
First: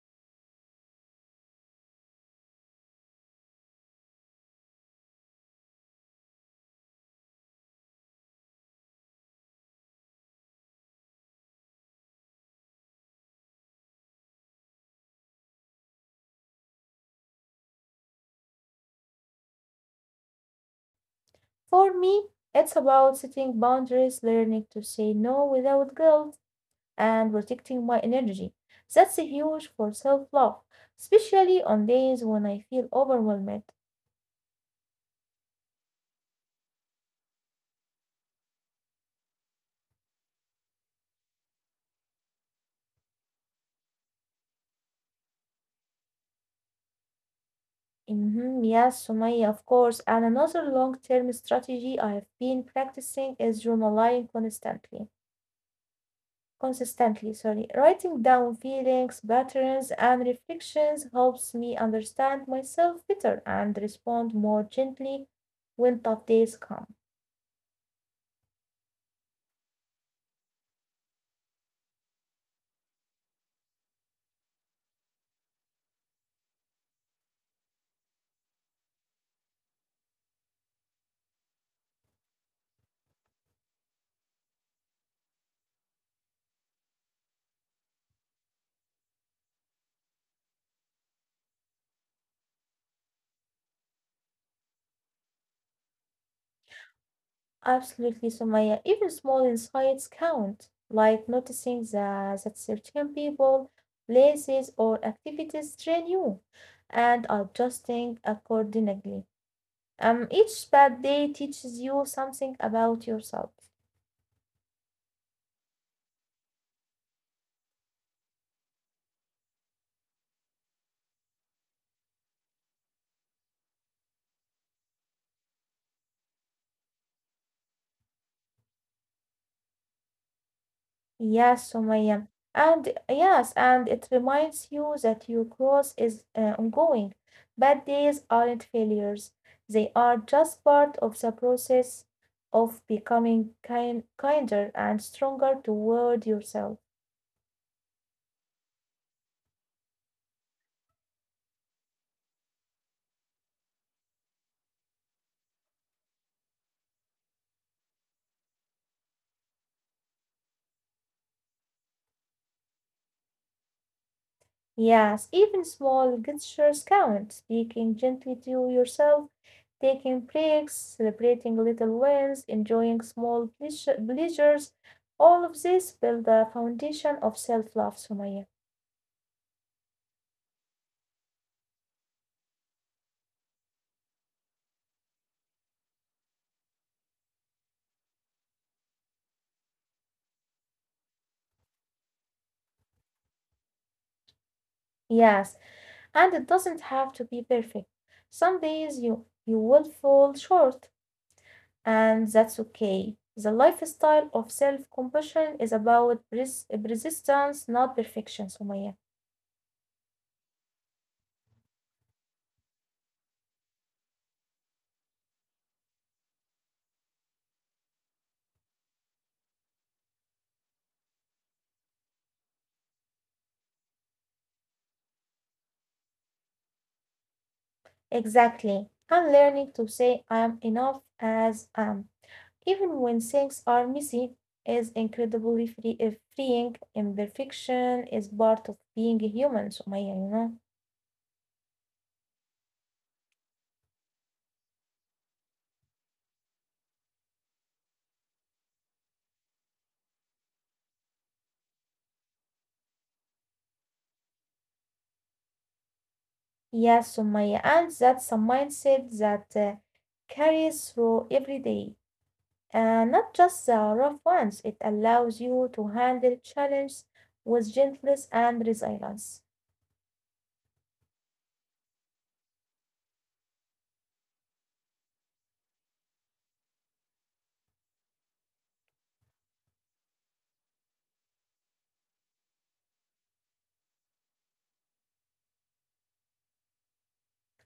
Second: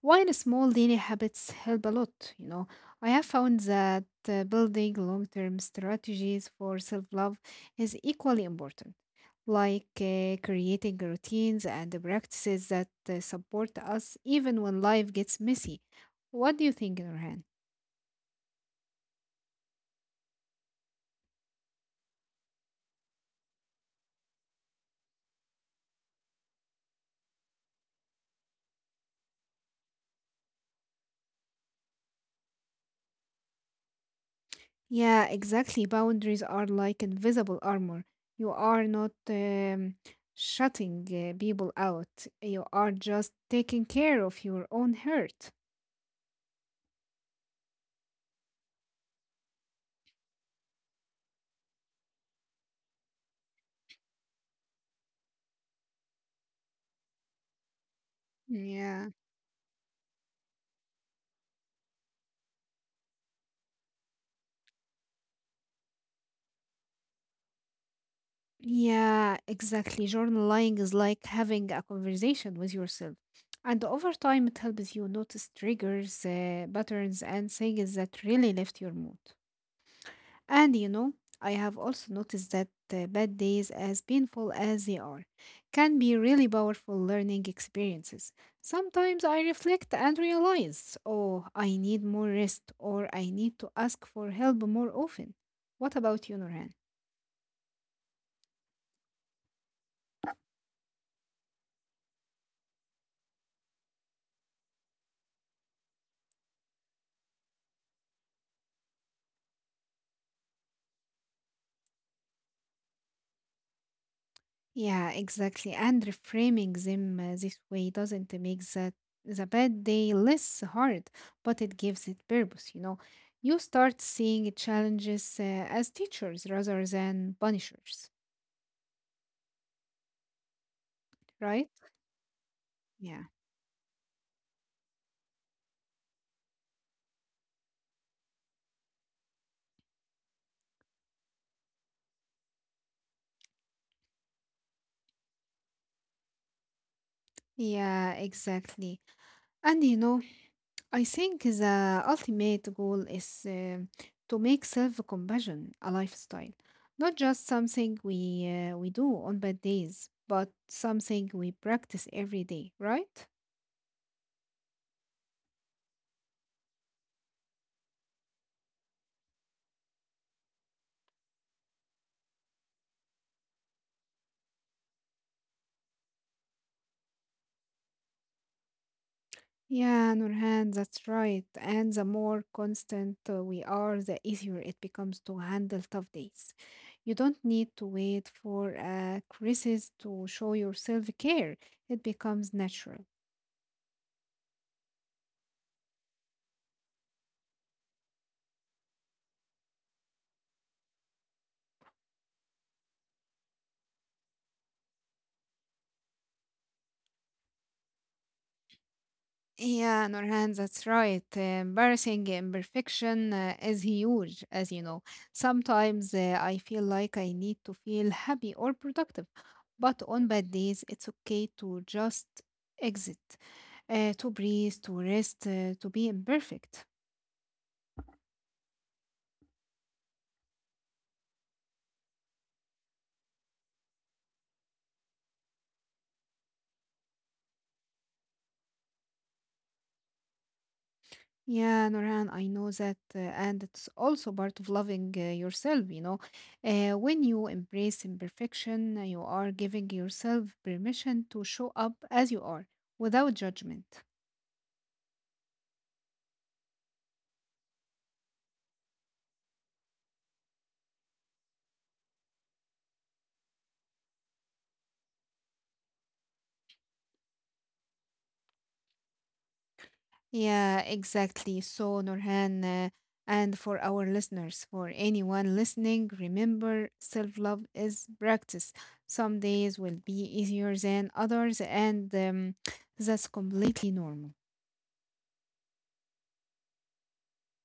S2: while small daily habits help a lot, you know, I have found that uh, building long term strategies for self love is equally important like uh, creating routines and practices that uh, support us even when life gets messy. What do you think, Nurhan?
S1: For me, it's about setting boundaries, learning to say no without guilt and protecting my energy. That's huge for self love, especially on days when I feel overwhelmed.
S2: Yeah, exactly. Boundaries are like invisible armor. You are not um, shutting uh, people out, you are just taking care of your own hurt.
S1: Mhm, yes, Sumaya, of course. And another long term strategy I have been practicing is journaling constantly. Consistently, sorry. Writing down
S2: Yeah.
S1: feelings, patterns, and reflections helps me understand myself better and respond more gently when tough days come.
S2: Yeah, exactly. Journaling is like having a conversation with yourself. And over time, it helps you notice triggers, uh, patterns, and things that really lift your mood. And you know, I have also noticed that uh, bad days, as painful as they are, can be really powerful learning experiences. Sometimes I reflect and realize, oh, I need more rest, or I need to ask for help more often. What about you, Norhan?
S1: Absolutely, Sumaya. Even small insights count, like noticing that, that certain people, places, or activities train you, and adjusting accordingly. Um, each bad day teaches you something about yourself.
S2: Yeah, exactly. And reframing them uh, this way doesn't make that the bad day less hard, but it gives it purpose, you know. You start seeing challenges uh, as teachers rather than punishers, right?
S1: Yes, Sumaya. And
S2: Yeah.
S1: yes, and it reminds you that your growth is uh, ongoing. Bad days aren't failures. They are just part of the process of becoming kind, kinder and stronger toward yourself.
S2: Yeah, exactly. And you know, I think the ultimate goal is um to make self-compassion a lifestyle, not just something we uh, we do on bad days, but something we practice every day, right?
S1: Yes, even small gestures count. Speaking gently to yourself, taking breaks, celebrating little wins, enjoying small pleasure, pleasures. All of this build the foundation of self-love, Sumaya.
S2: Yeah, Nurhan, that's right. And the more constant uh, we are, the easier it becomes to handle tough days. You don't need to wait for a crisis to show your self care, it becomes natural.
S1: Yes, and it doesn't have to be perfect. Some days you you will fall short, and that's okay. The lifestyle of self-compassion is about pres- persistence, not perfection, Sumaya.
S2: Yeah, Nurhan, that's right. Uh, Embarrassing imperfection uh, is huge, as you know. Sometimes uh, I feel like I need to feel happy or productive, but on bad days, it's okay to just exit, uh, to breathe, to rest, uh, to be imperfect.
S1: Exactly. I'm learning to say I am enough as I am, even when things are messy. Is incredibly free, uh, freeing. Imperfection is part of being human, Sumaya. You know.
S2: Yeah, Nurhan, I know that, uh, and it's also part of loving uh, yourself, you know. Uh, when you embrace imperfection, uh, you are giving yourself permission to show up as you are without judgment.
S1: Yes, Sumaya, and that's a mindset that uh, carries through every day, uh, not just the rough ones. It allows you to handle challenges with gentleness and resilience.
S2: Yeah, exactly. So, Nurhan, uh, and for our listeners, for anyone listening, remember self love is practice. Some days will be easier than others, and um, that's completely normal.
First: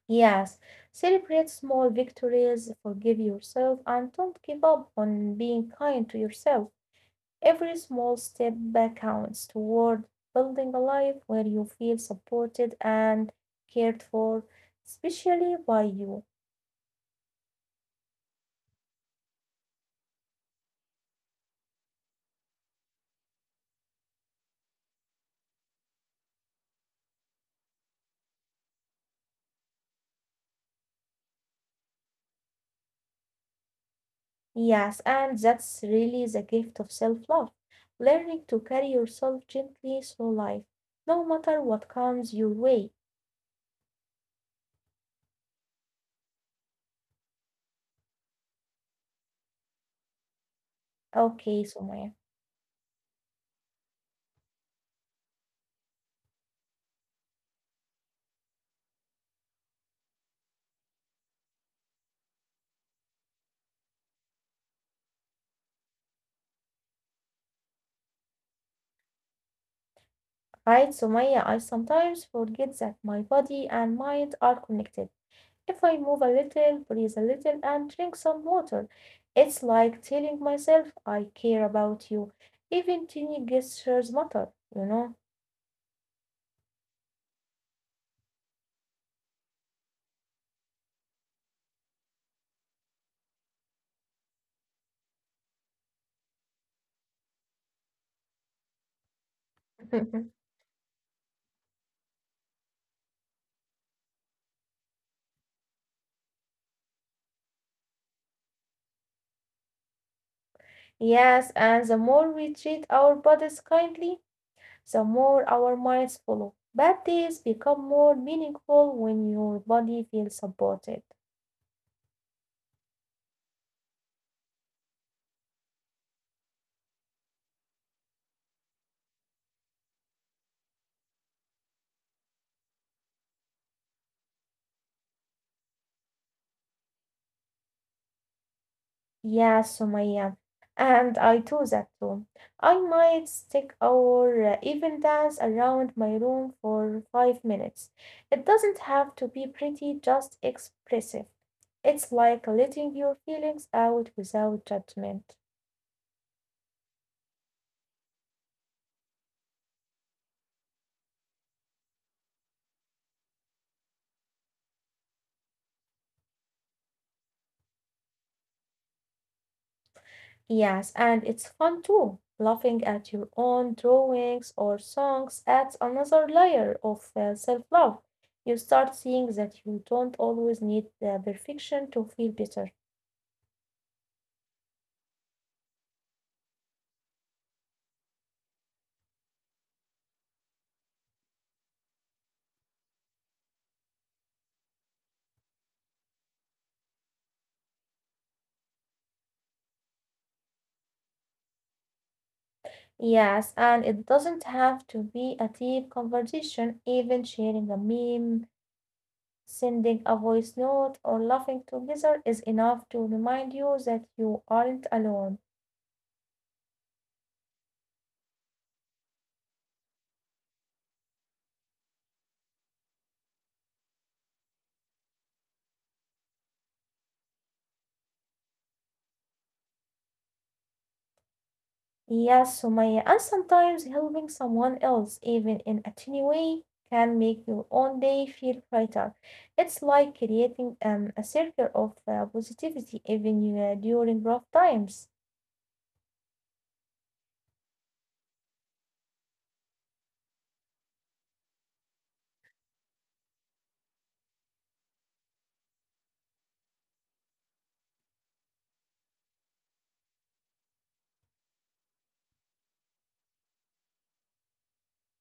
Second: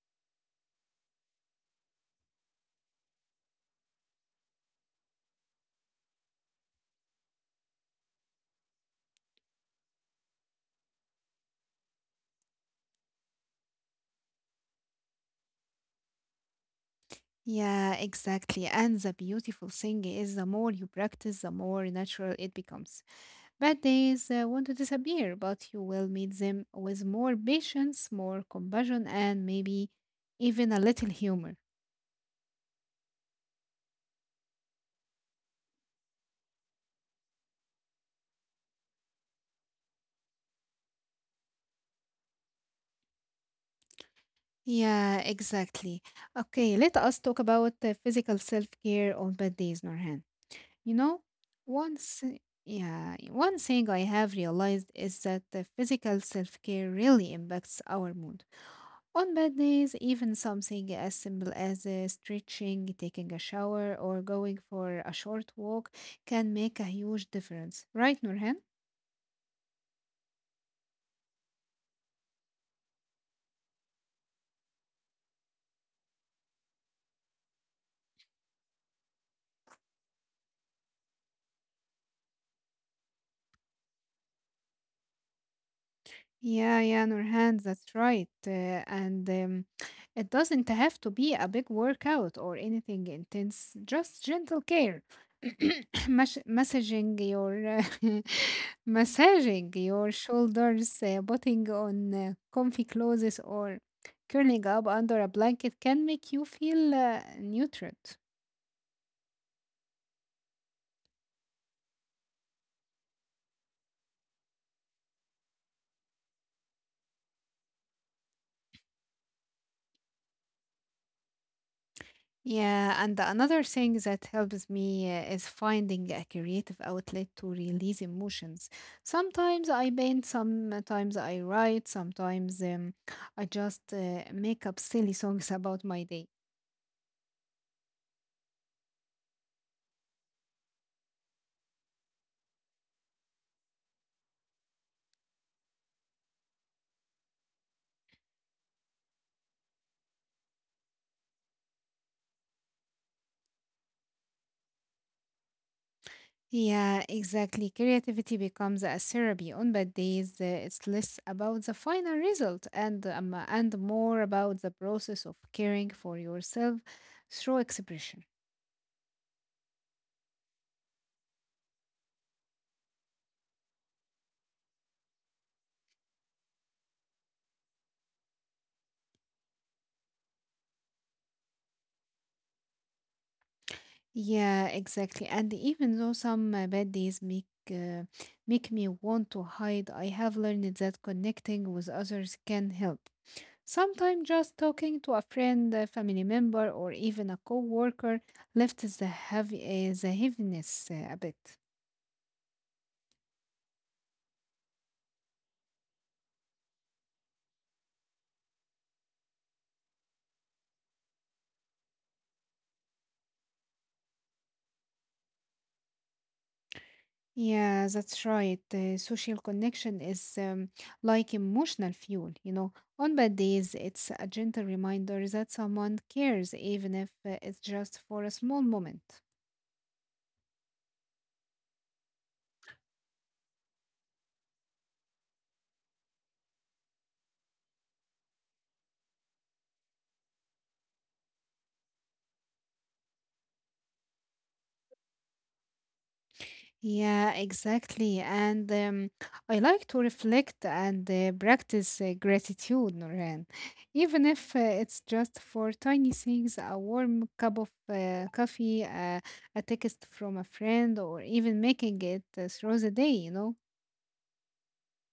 S1: Yes, celebrate small victories, forgive yourself, and don't give up on being kind to yourself. Every small step back counts toward building a life where you feel supported and cared for, especially by you.
S2: Yeah, exactly. And the beautiful thing is, the more you practice, the more natural it becomes. Bad days uh, want to disappear, but you will meet them with more patience, more compassion, and maybe even a little humor.
S1: Yes, and that's really the gift of self-love, learning to carry yourself gently through life, no matter what comes your way.
S2: Yeah, exactly. Okay, let us talk about uh, physical self care on bad days, Norhan. You know,
S1: Okay, Sumaya.
S2: once, yeah, one thing I have realized is that the physical self care really impacts our mood on bad days, even something as simple as uh, stretching, taking a shower, or going for a short walk can make a huge difference. Right, Nurhan?
S1: Right, Sumaya, I sometimes forget that my body and mind are connected. If I move a little, breathe a little, and drink some water, it's like telling myself I care about you. Even tiny gestures matter, you know?
S2: Yeah, yeah, Nurhan, that's right. Uh, and um, it doesn't have to be a big workout or anything intense, just gentle care. Mas- massaging your uh, massaging your shoulders, uh, putting on uh, comfy clothes, or curling up under a blanket can make you feel uh, nurtured.
S1: Yes, and the more we treat our bodies kindly, the more our minds follow. Bad days become more meaningful when your body feels supported.
S2: Yeah, and another thing that helps me uh, is finding a creative outlet to release emotions. Sometimes I paint, sometimes I write, sometimes um, I just uh, make up silly songs about my day.
S1: Yes, Sumaya. And I do that too. I might stick or uh, even dance around my room for five minutes. It doesn't have to be pretty, just expressive. It's like letting your feelings out without judgment.
S2: Yeah, exactly. Creativity becomes a therapy on bad days. uh, It's less about the final result and um, and more about the process of caring for yourself through expression.
S1: Yes, and it's fun too. Laughing at your own drawings or songs adds another layer of uh, self-love. You start seeing that you don't always need uh, perfection to feel better.
S2: Yeah, exactly. And even though some uh, bad days make uh, make me want to hide, I have learned that connecting with others can help. Sometimes just talking to a friend, a family member, or even a coworker lifts the heavy uh, the heaviness uh, a bit.
S1: Yes, and it doesn't have to be a deep conversation. Even sharing a meme, sending a voice note, or laughing together is enough to remind you that you aren't alone.
S2: Yeah, that's right. Uh, social connection is um, like emotional fuel, you know. On bad days, it's a gentle reminder that someone cares, even if uh, it's just for a small moment.
S1: Yes, Sumaya, and sometimes helping someone else, even in a tiny way, can make your own day feel brighter. It's like creating um, a circle of uh, positivity even uh, during rough times.
S2: Yeah, exactly. And um, I like to reflect and uh, practice uh, gratitude, Noreen, even if uh, it's just for tiny things, a warm cup of uh, coffee, uh, a text from a friend, or even making it uh, through the day, you know.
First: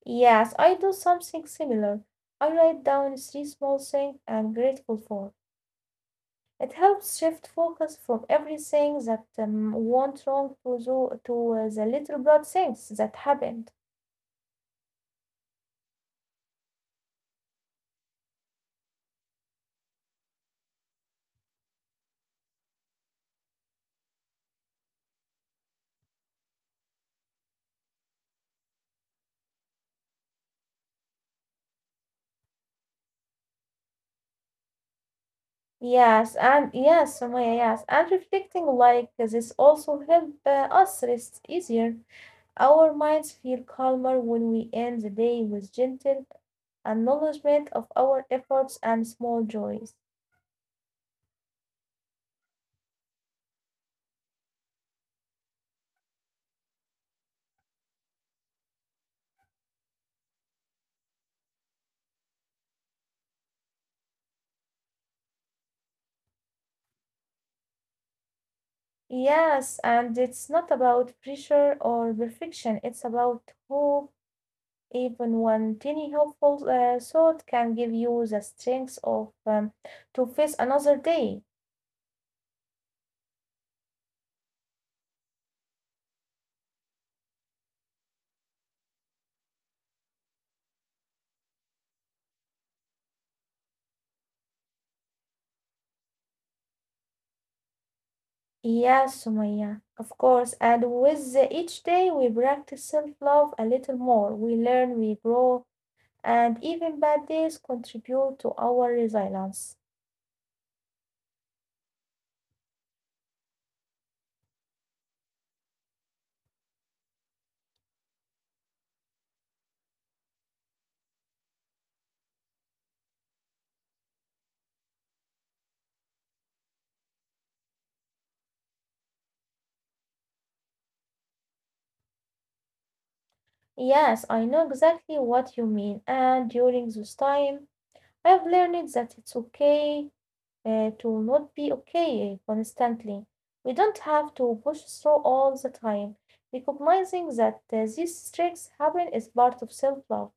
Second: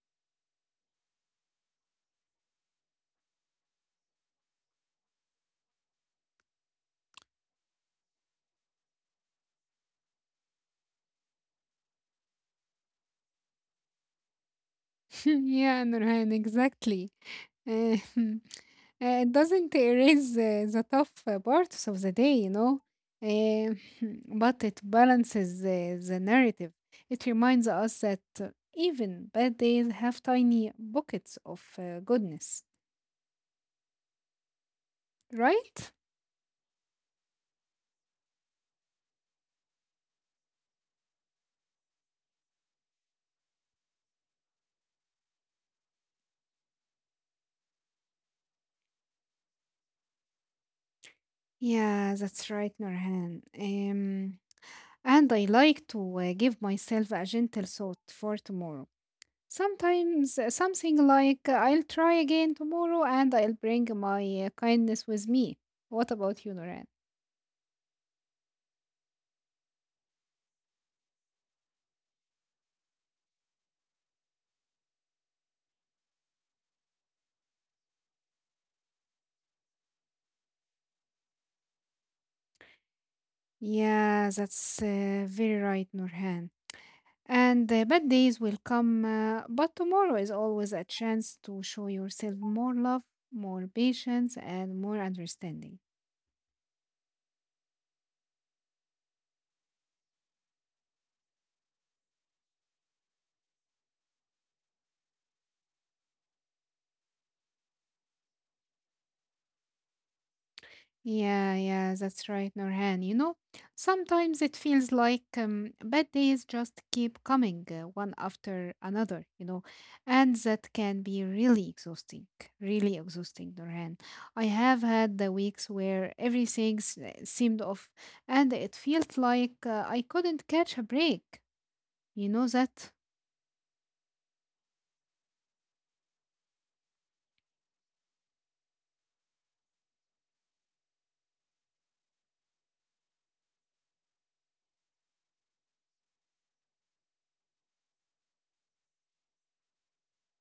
S1: Yes, I do something similar. I write down three small things I'm grateful for. It helps shift focus from everything that um, went wrong to, the, to uh, the little good things that happened.
S2: Yeah, Nurhan, exactly. Uh, uh, it doesn't erase uh, the tough uh, parts of the day, you know, uh, but it balances the the narrative. It reminds us that uh, even bad days have tiny buckets of uh, goodness, right?
S1: Yes, and yes, Sumaya, yes, and reflecting like this also help uh, us rest easier. Our minds feel calmer when we end the day with gentle acknowledgement of our efforts and small joys.
S2: Yeah, that's right, Nurhan. Um, and I like to uh, give myself a gentle thought for tomorrow. Sometimes uh, something like, I'll try again tomorrow and I'll bring my uh, kindness with me. What about you, Noran?
S1: Yes, and it's not about pressure or perfection, it's about hope. Even one tiny hopeful uh, thought can give you the strength of um, to face another day.
S2: Yeah, that's uh, very right, Nurhan. And the bad days will come, uh, but tomorrow is always a chance to show yourself more love, more patience, and more understanding.
S1: Yes, Sumaya, of course. And with the- each day, we practice self love a little more. We learn, we grow, and even bad days contribute to our resilience.
S2: Yeah, yeah, that's right, Norhan. You know, sometimes it feels like um, bad days just keep coming uh, one after another, you know, and that can be really exhausting, really exhausting, Norhan. I have had the weeks where everything s- eh, seemed off and it felt like uh, I couldn't catch a break. You know that?
S1: Yes, I know exactly what you mean. And during this time, I've learned that it's okay uh, to not be okay constantly. We don't have to push through all the time. Recognizing that uh, these streaks happen is part of self love.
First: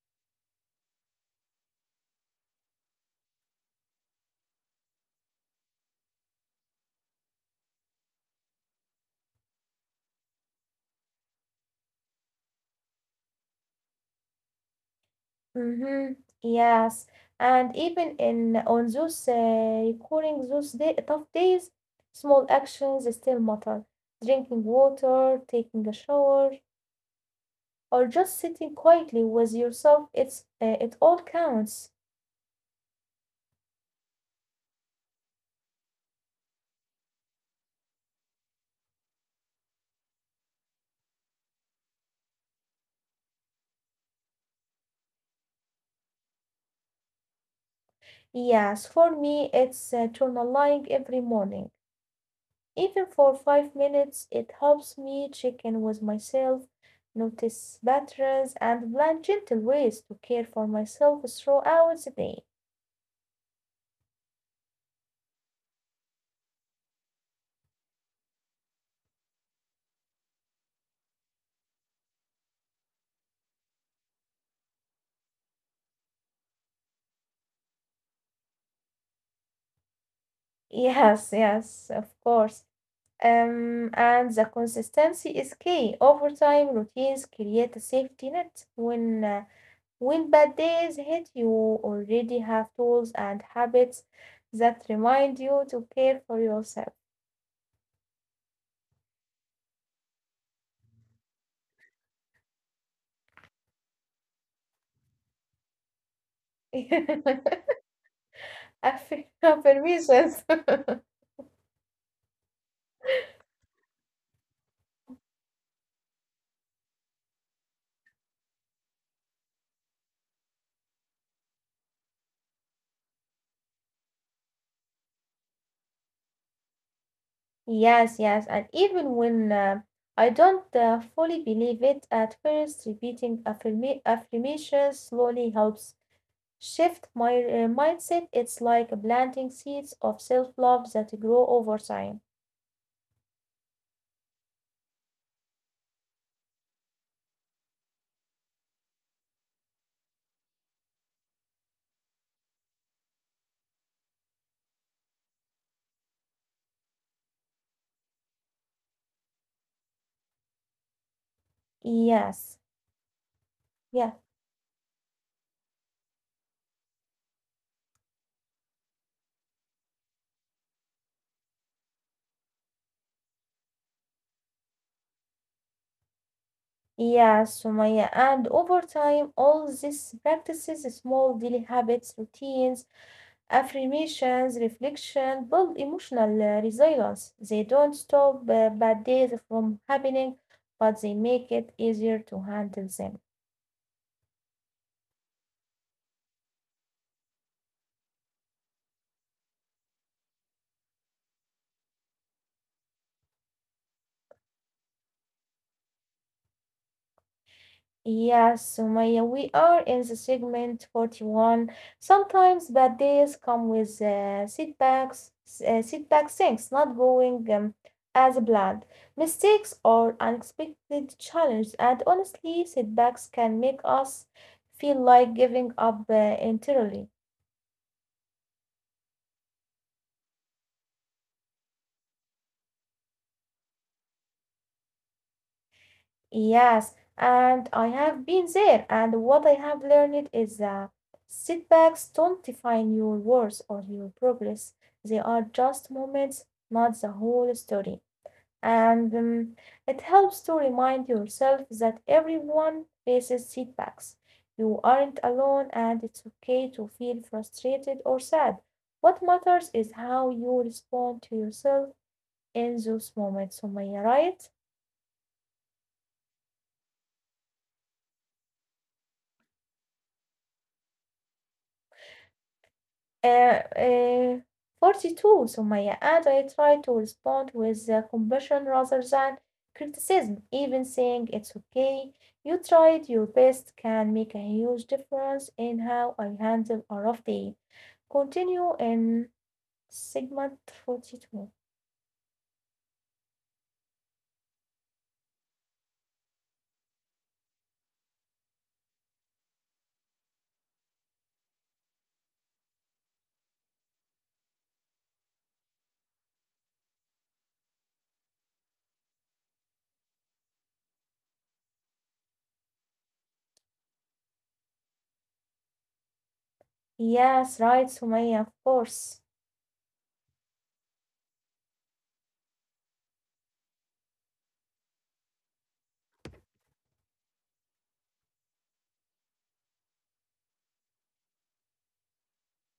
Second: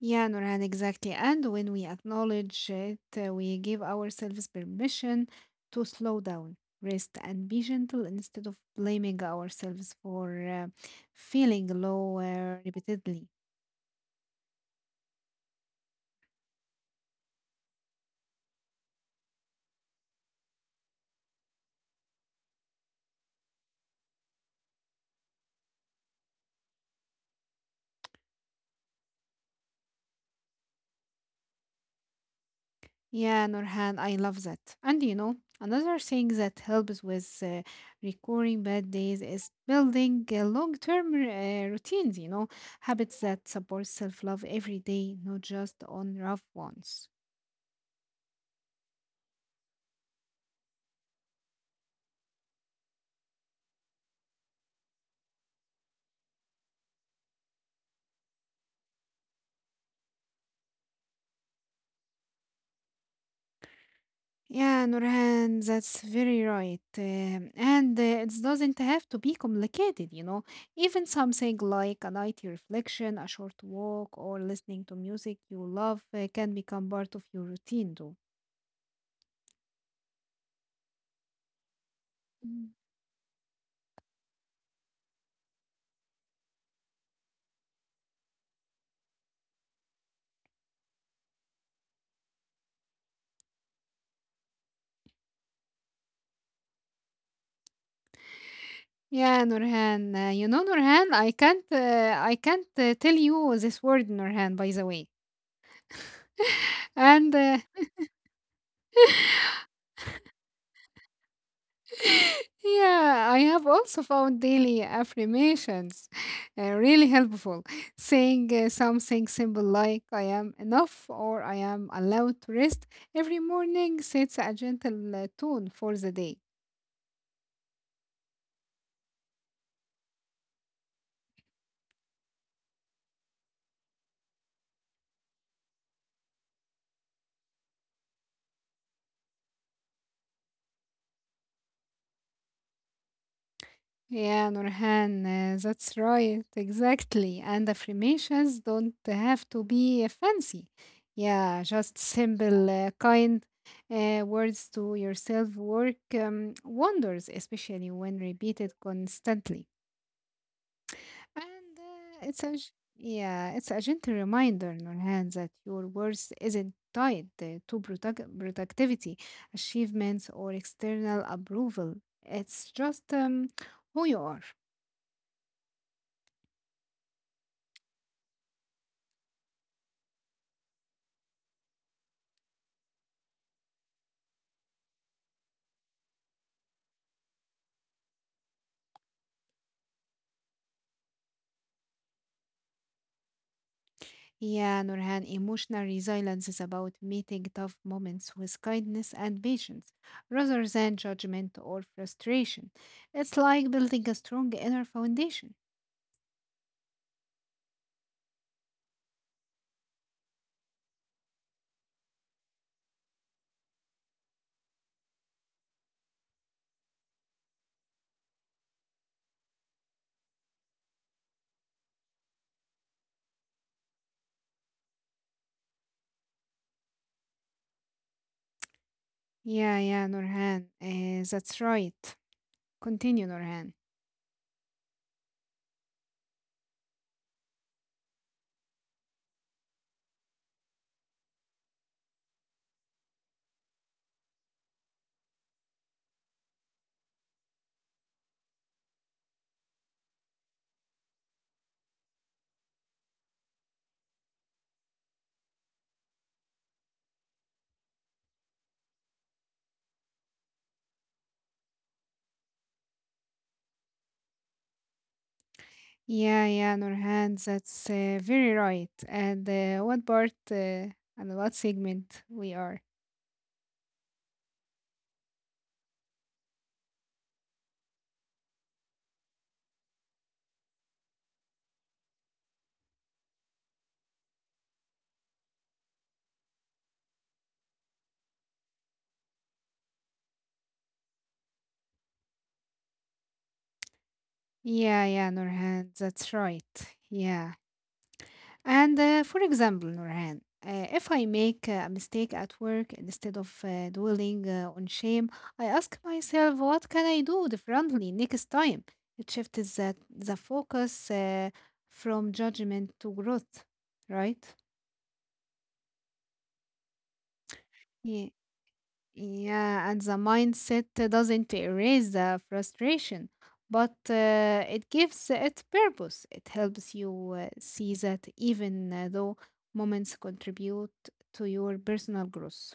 S2: Yeah, Nurhan, exactly. And when we acknowledge it, uh, we give ourselves permission to slow down, rest, and be gentle instead of blaming ourselves for uh, feeling low uh, repeatedly.
S1: Mhm. Yes, and even in on those uh, recurring those day, tough days, small actions still matter. Drinking water, taking a shower, or just sitting quietly with yourself, it's uh, it all counts.
S2: Yeah, Nurhan, I love that. And you know, another thing that helps with uh, recurring bad days is building uh, long-term uh, routines, you know, habits that support self-love every day, not just on rough ones.
S1: Yes, for me, it's uh, journaling every morning. Even for five minutes, it helps me check in with myself, notice patterns, and plan gentle ways to care for myself throughout the day.
S2: Yeah, Nurhan, that's very right. Um, and uh, It doesn't have to be complicated, you know. Even something like a nightly reflection, a short walk, or listening to music you love uh, can become part of your routine, too.
S1: Yes, yes, of
S2: Mm.
S1: course. Um, and the consistency is key. Over time, routines create a safety net. When uh, when bad days hit, you already have tools and habits that remind you to care for yourself.
S2: Yeah, Nurhan. Uh, you know, Nurhan, I can't, uh, I can't uh, tell you this word, Nurhan. By the way, and uh,
S1: Affi- Affirmations.
S2: yeah, I have also found daily affirmations uh, really helpful. Saying uh, something simple like I am enough or I am allowed to rest every morning sets a gentle uh, tone for the day.
S1: Yes, yes, and even when uh, I don't uh, fully believe it at first, repeating affirma- affirmations slowly helps shift my uh, mindset. It's like planting seeds of self-love that grow over time.
S2: Yeah, Nurhan, uh, that's right, exactly. And affirmations don't have to be uh, fancy. Yeah, just simple, uh, kind uh, words to yourself work um, wonders, especially when repeated constantly. And uh, it's a
S1: Yes,
S2: g- Yeah, it's a gentle
S1: yeah,
S2: reminder, Nurhan, that your worth isn't tied uh, to product- productivity, achievements, or external approval. It's just um, who you are.
S1: yes, Sumaya. And over time, all these practices, small daily habits, routines, affirmations, reflection build emotional uh, resilience. They don't stop uh, bad days from happening, but they make it easier to handle them.
S2: Yeah, Nurhan, emotional resilience is about meeting tough moments with kindness and patience rather than judgment or frustration. It's like building a strong inner foundation.
S1: Yes, Sumaya, we are in the segment forty-one. Sometimes bad days come with uh, setbacks, uh, setback things not going um, as planned, mistakes or unexpected challenges, and honestly, setbacks can make us feel like giving up uh, entirely.
S2: Yeah, yeah, Nurhan, eh, that's right. Continue, Nurhan.
S1: Yes, and I have been there, and what I have learned is that setbacks don't define your worth or your progress. They are just moments, not the whole story. And um, it helps to remind yourself that everyone faces setbacks. You aren't alone, and it's okay to feel frustrated or sad. What matters is how you respond to yourself in those moments. Am I right?
S2: Yeah, yeah, Nurhan, that's uh, very right. And uh, what part uh, and what segment we are?
S1: Uh, uh, forty-two, Sumaya, and I try to respond with uh, compassion rather than criticism, even saying it's okay. You tried your best can make a huge difference in how I handle a rough day. Continue in segment forty-two.
S2: Yeah, yeah, Nurhan, that's right. Yeah. And uh, for example, Nurhan, uh, if I make uh, a mistake at work, instead of uh, dwelling uh, on shame, I ask myself, what can I do differently next time? It shifts the, the focus uh, from judgment to growth, right?
S1: Yes, right,
S2: Yeah.
S1: Sumaya, of course.
S2: Yeah, and the mindset doesn't erase the frustration, but uh, it gives it purpose. It helps you uh, see that even uh, though moments contribute to your personal growth.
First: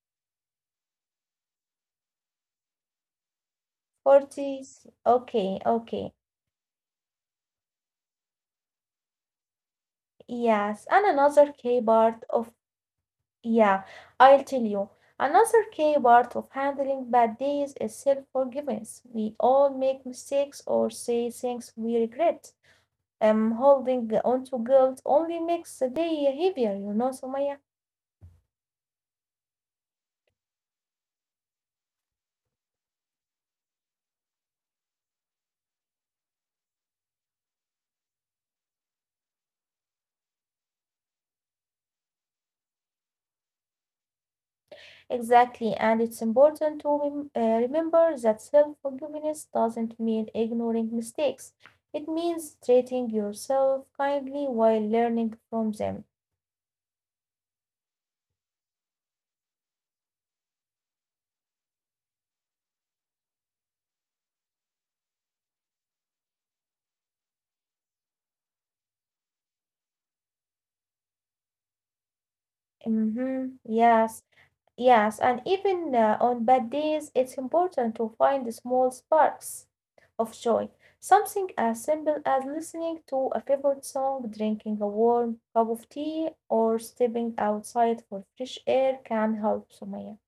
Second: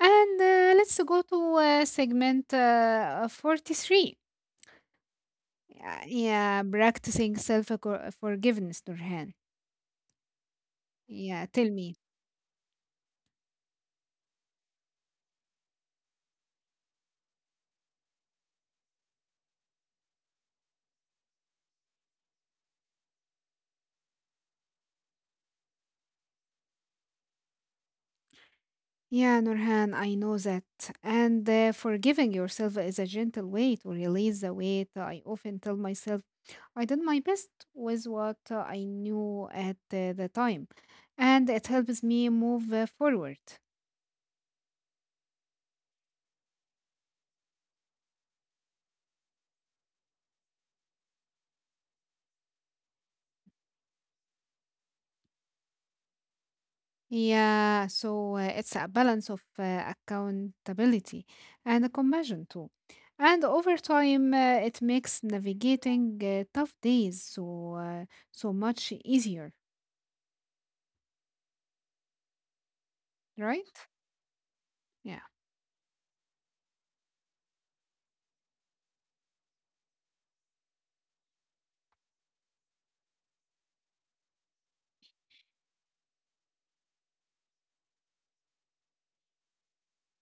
S2: And uh, let's go to uh, segment uh, forty-three.
S1: forty, okay,
S2: Yeah,
S1: okay.
S2: yeah, practicing self forgiveness, Nurhan.
S1: Yes, and
S2: Yeah,
S1: another
S2: tell
S1: key
S2: me.
S1: part of. Yeah, I'll tell you. Another key part of handling bad days is self-forgiveness. We all make mistakes or say things we regret. Um, holding on to guilt only makes the day heavier, you know, Sumaya.
S2: Yeah, Nurhan, I know that. And uh, forgiving yourself is a gentle way to release the weight. I often tell myself, I did my best with what uh, I knew at uh, the time, and it helps me move uh, forward.
S1: Exactly, and it's important to rem- uh, remember that self-forgiveness doesn't mean ignoring mistakes. It means treating yourself kindly while learning from them.
S2: Yeah, so uh, it's a balance of uh, accountability and compassion too. And over time, uh, it makes navigating uh, tough days so uh, so much easier,
S1: Mm-hmm.
S2: right?
S1: Yes.
S2: Yeah.
S1: Yes, and even uh, on bad days, it's important to find small sparks of joy. Something as simple as listening to a favorite song, drinking a warm cup of tea, or stepping outside for fresh air can help, Sumaya.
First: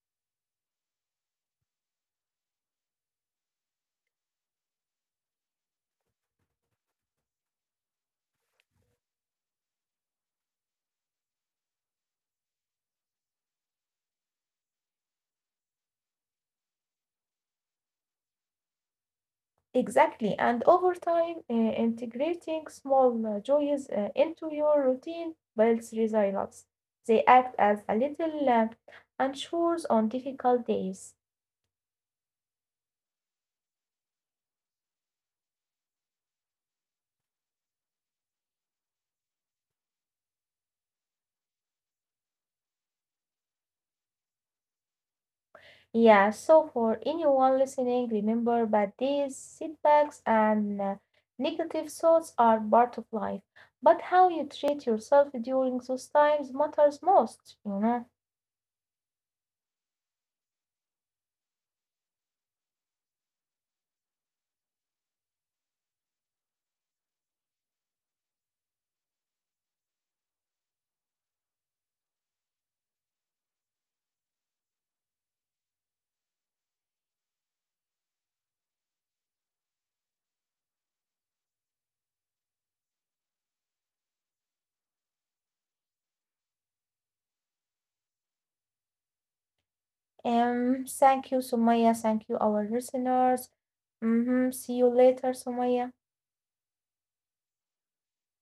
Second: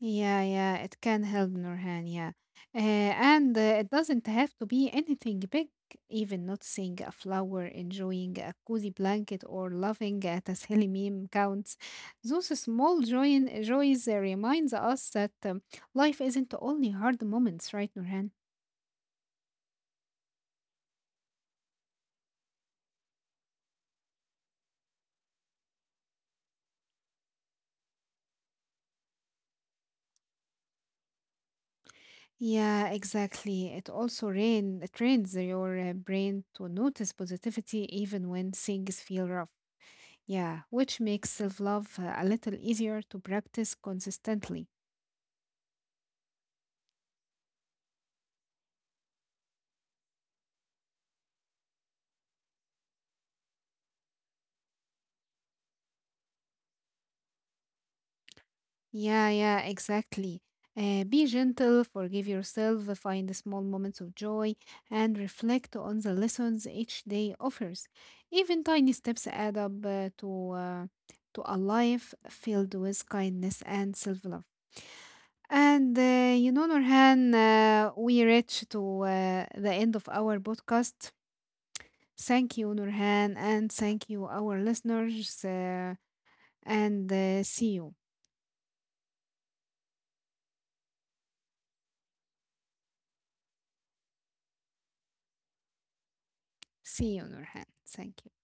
S2: Yeah, yeah, it can help Nurhan, yeah. Uh, and uh, It doesn't have to be anything big, even noticing a flower, enjoying a cozy blanket, or laughing at a silly meme counts. Those small joy joys uh, reminds us that um, life isn't only hard moments, right, Nurhan?
S1: Exactly, and over time, uh, integrating small uh, joys uh, into your routine builds resilience. They act as a little lamp and shores on difficult days.
S2: Yeah, exactly. It also rain, trains your uh, brain to notice positivity even when things feel rough. Yeah, which makes self love a little easier to practice consistently.
S1: Yeah, so for anyone listening, remember that these setbacks and uh, negative thoughts are part of life, but how you treat yourself during those times matters most, you know.
S2: Yeah, yeah, exactly. Uh, be gentle, forgive yourself, uh, find small moments of joy, and reflect on the lessons each day offers. Even tiny steps add up uh, to, uh, to a life filled with kindness and self love. And uh, you know, Nurhan, uh, we reached to uh, the end of our podcast. Thank you, Nurhan, and thank you, our listeners. Uh, and uh, See you.
S1: Um, thank you, Sumaya. Thank you, our listeners. Mm-hmm. See you later, Sumaya.
S2: See you, Nurhan. Thank you.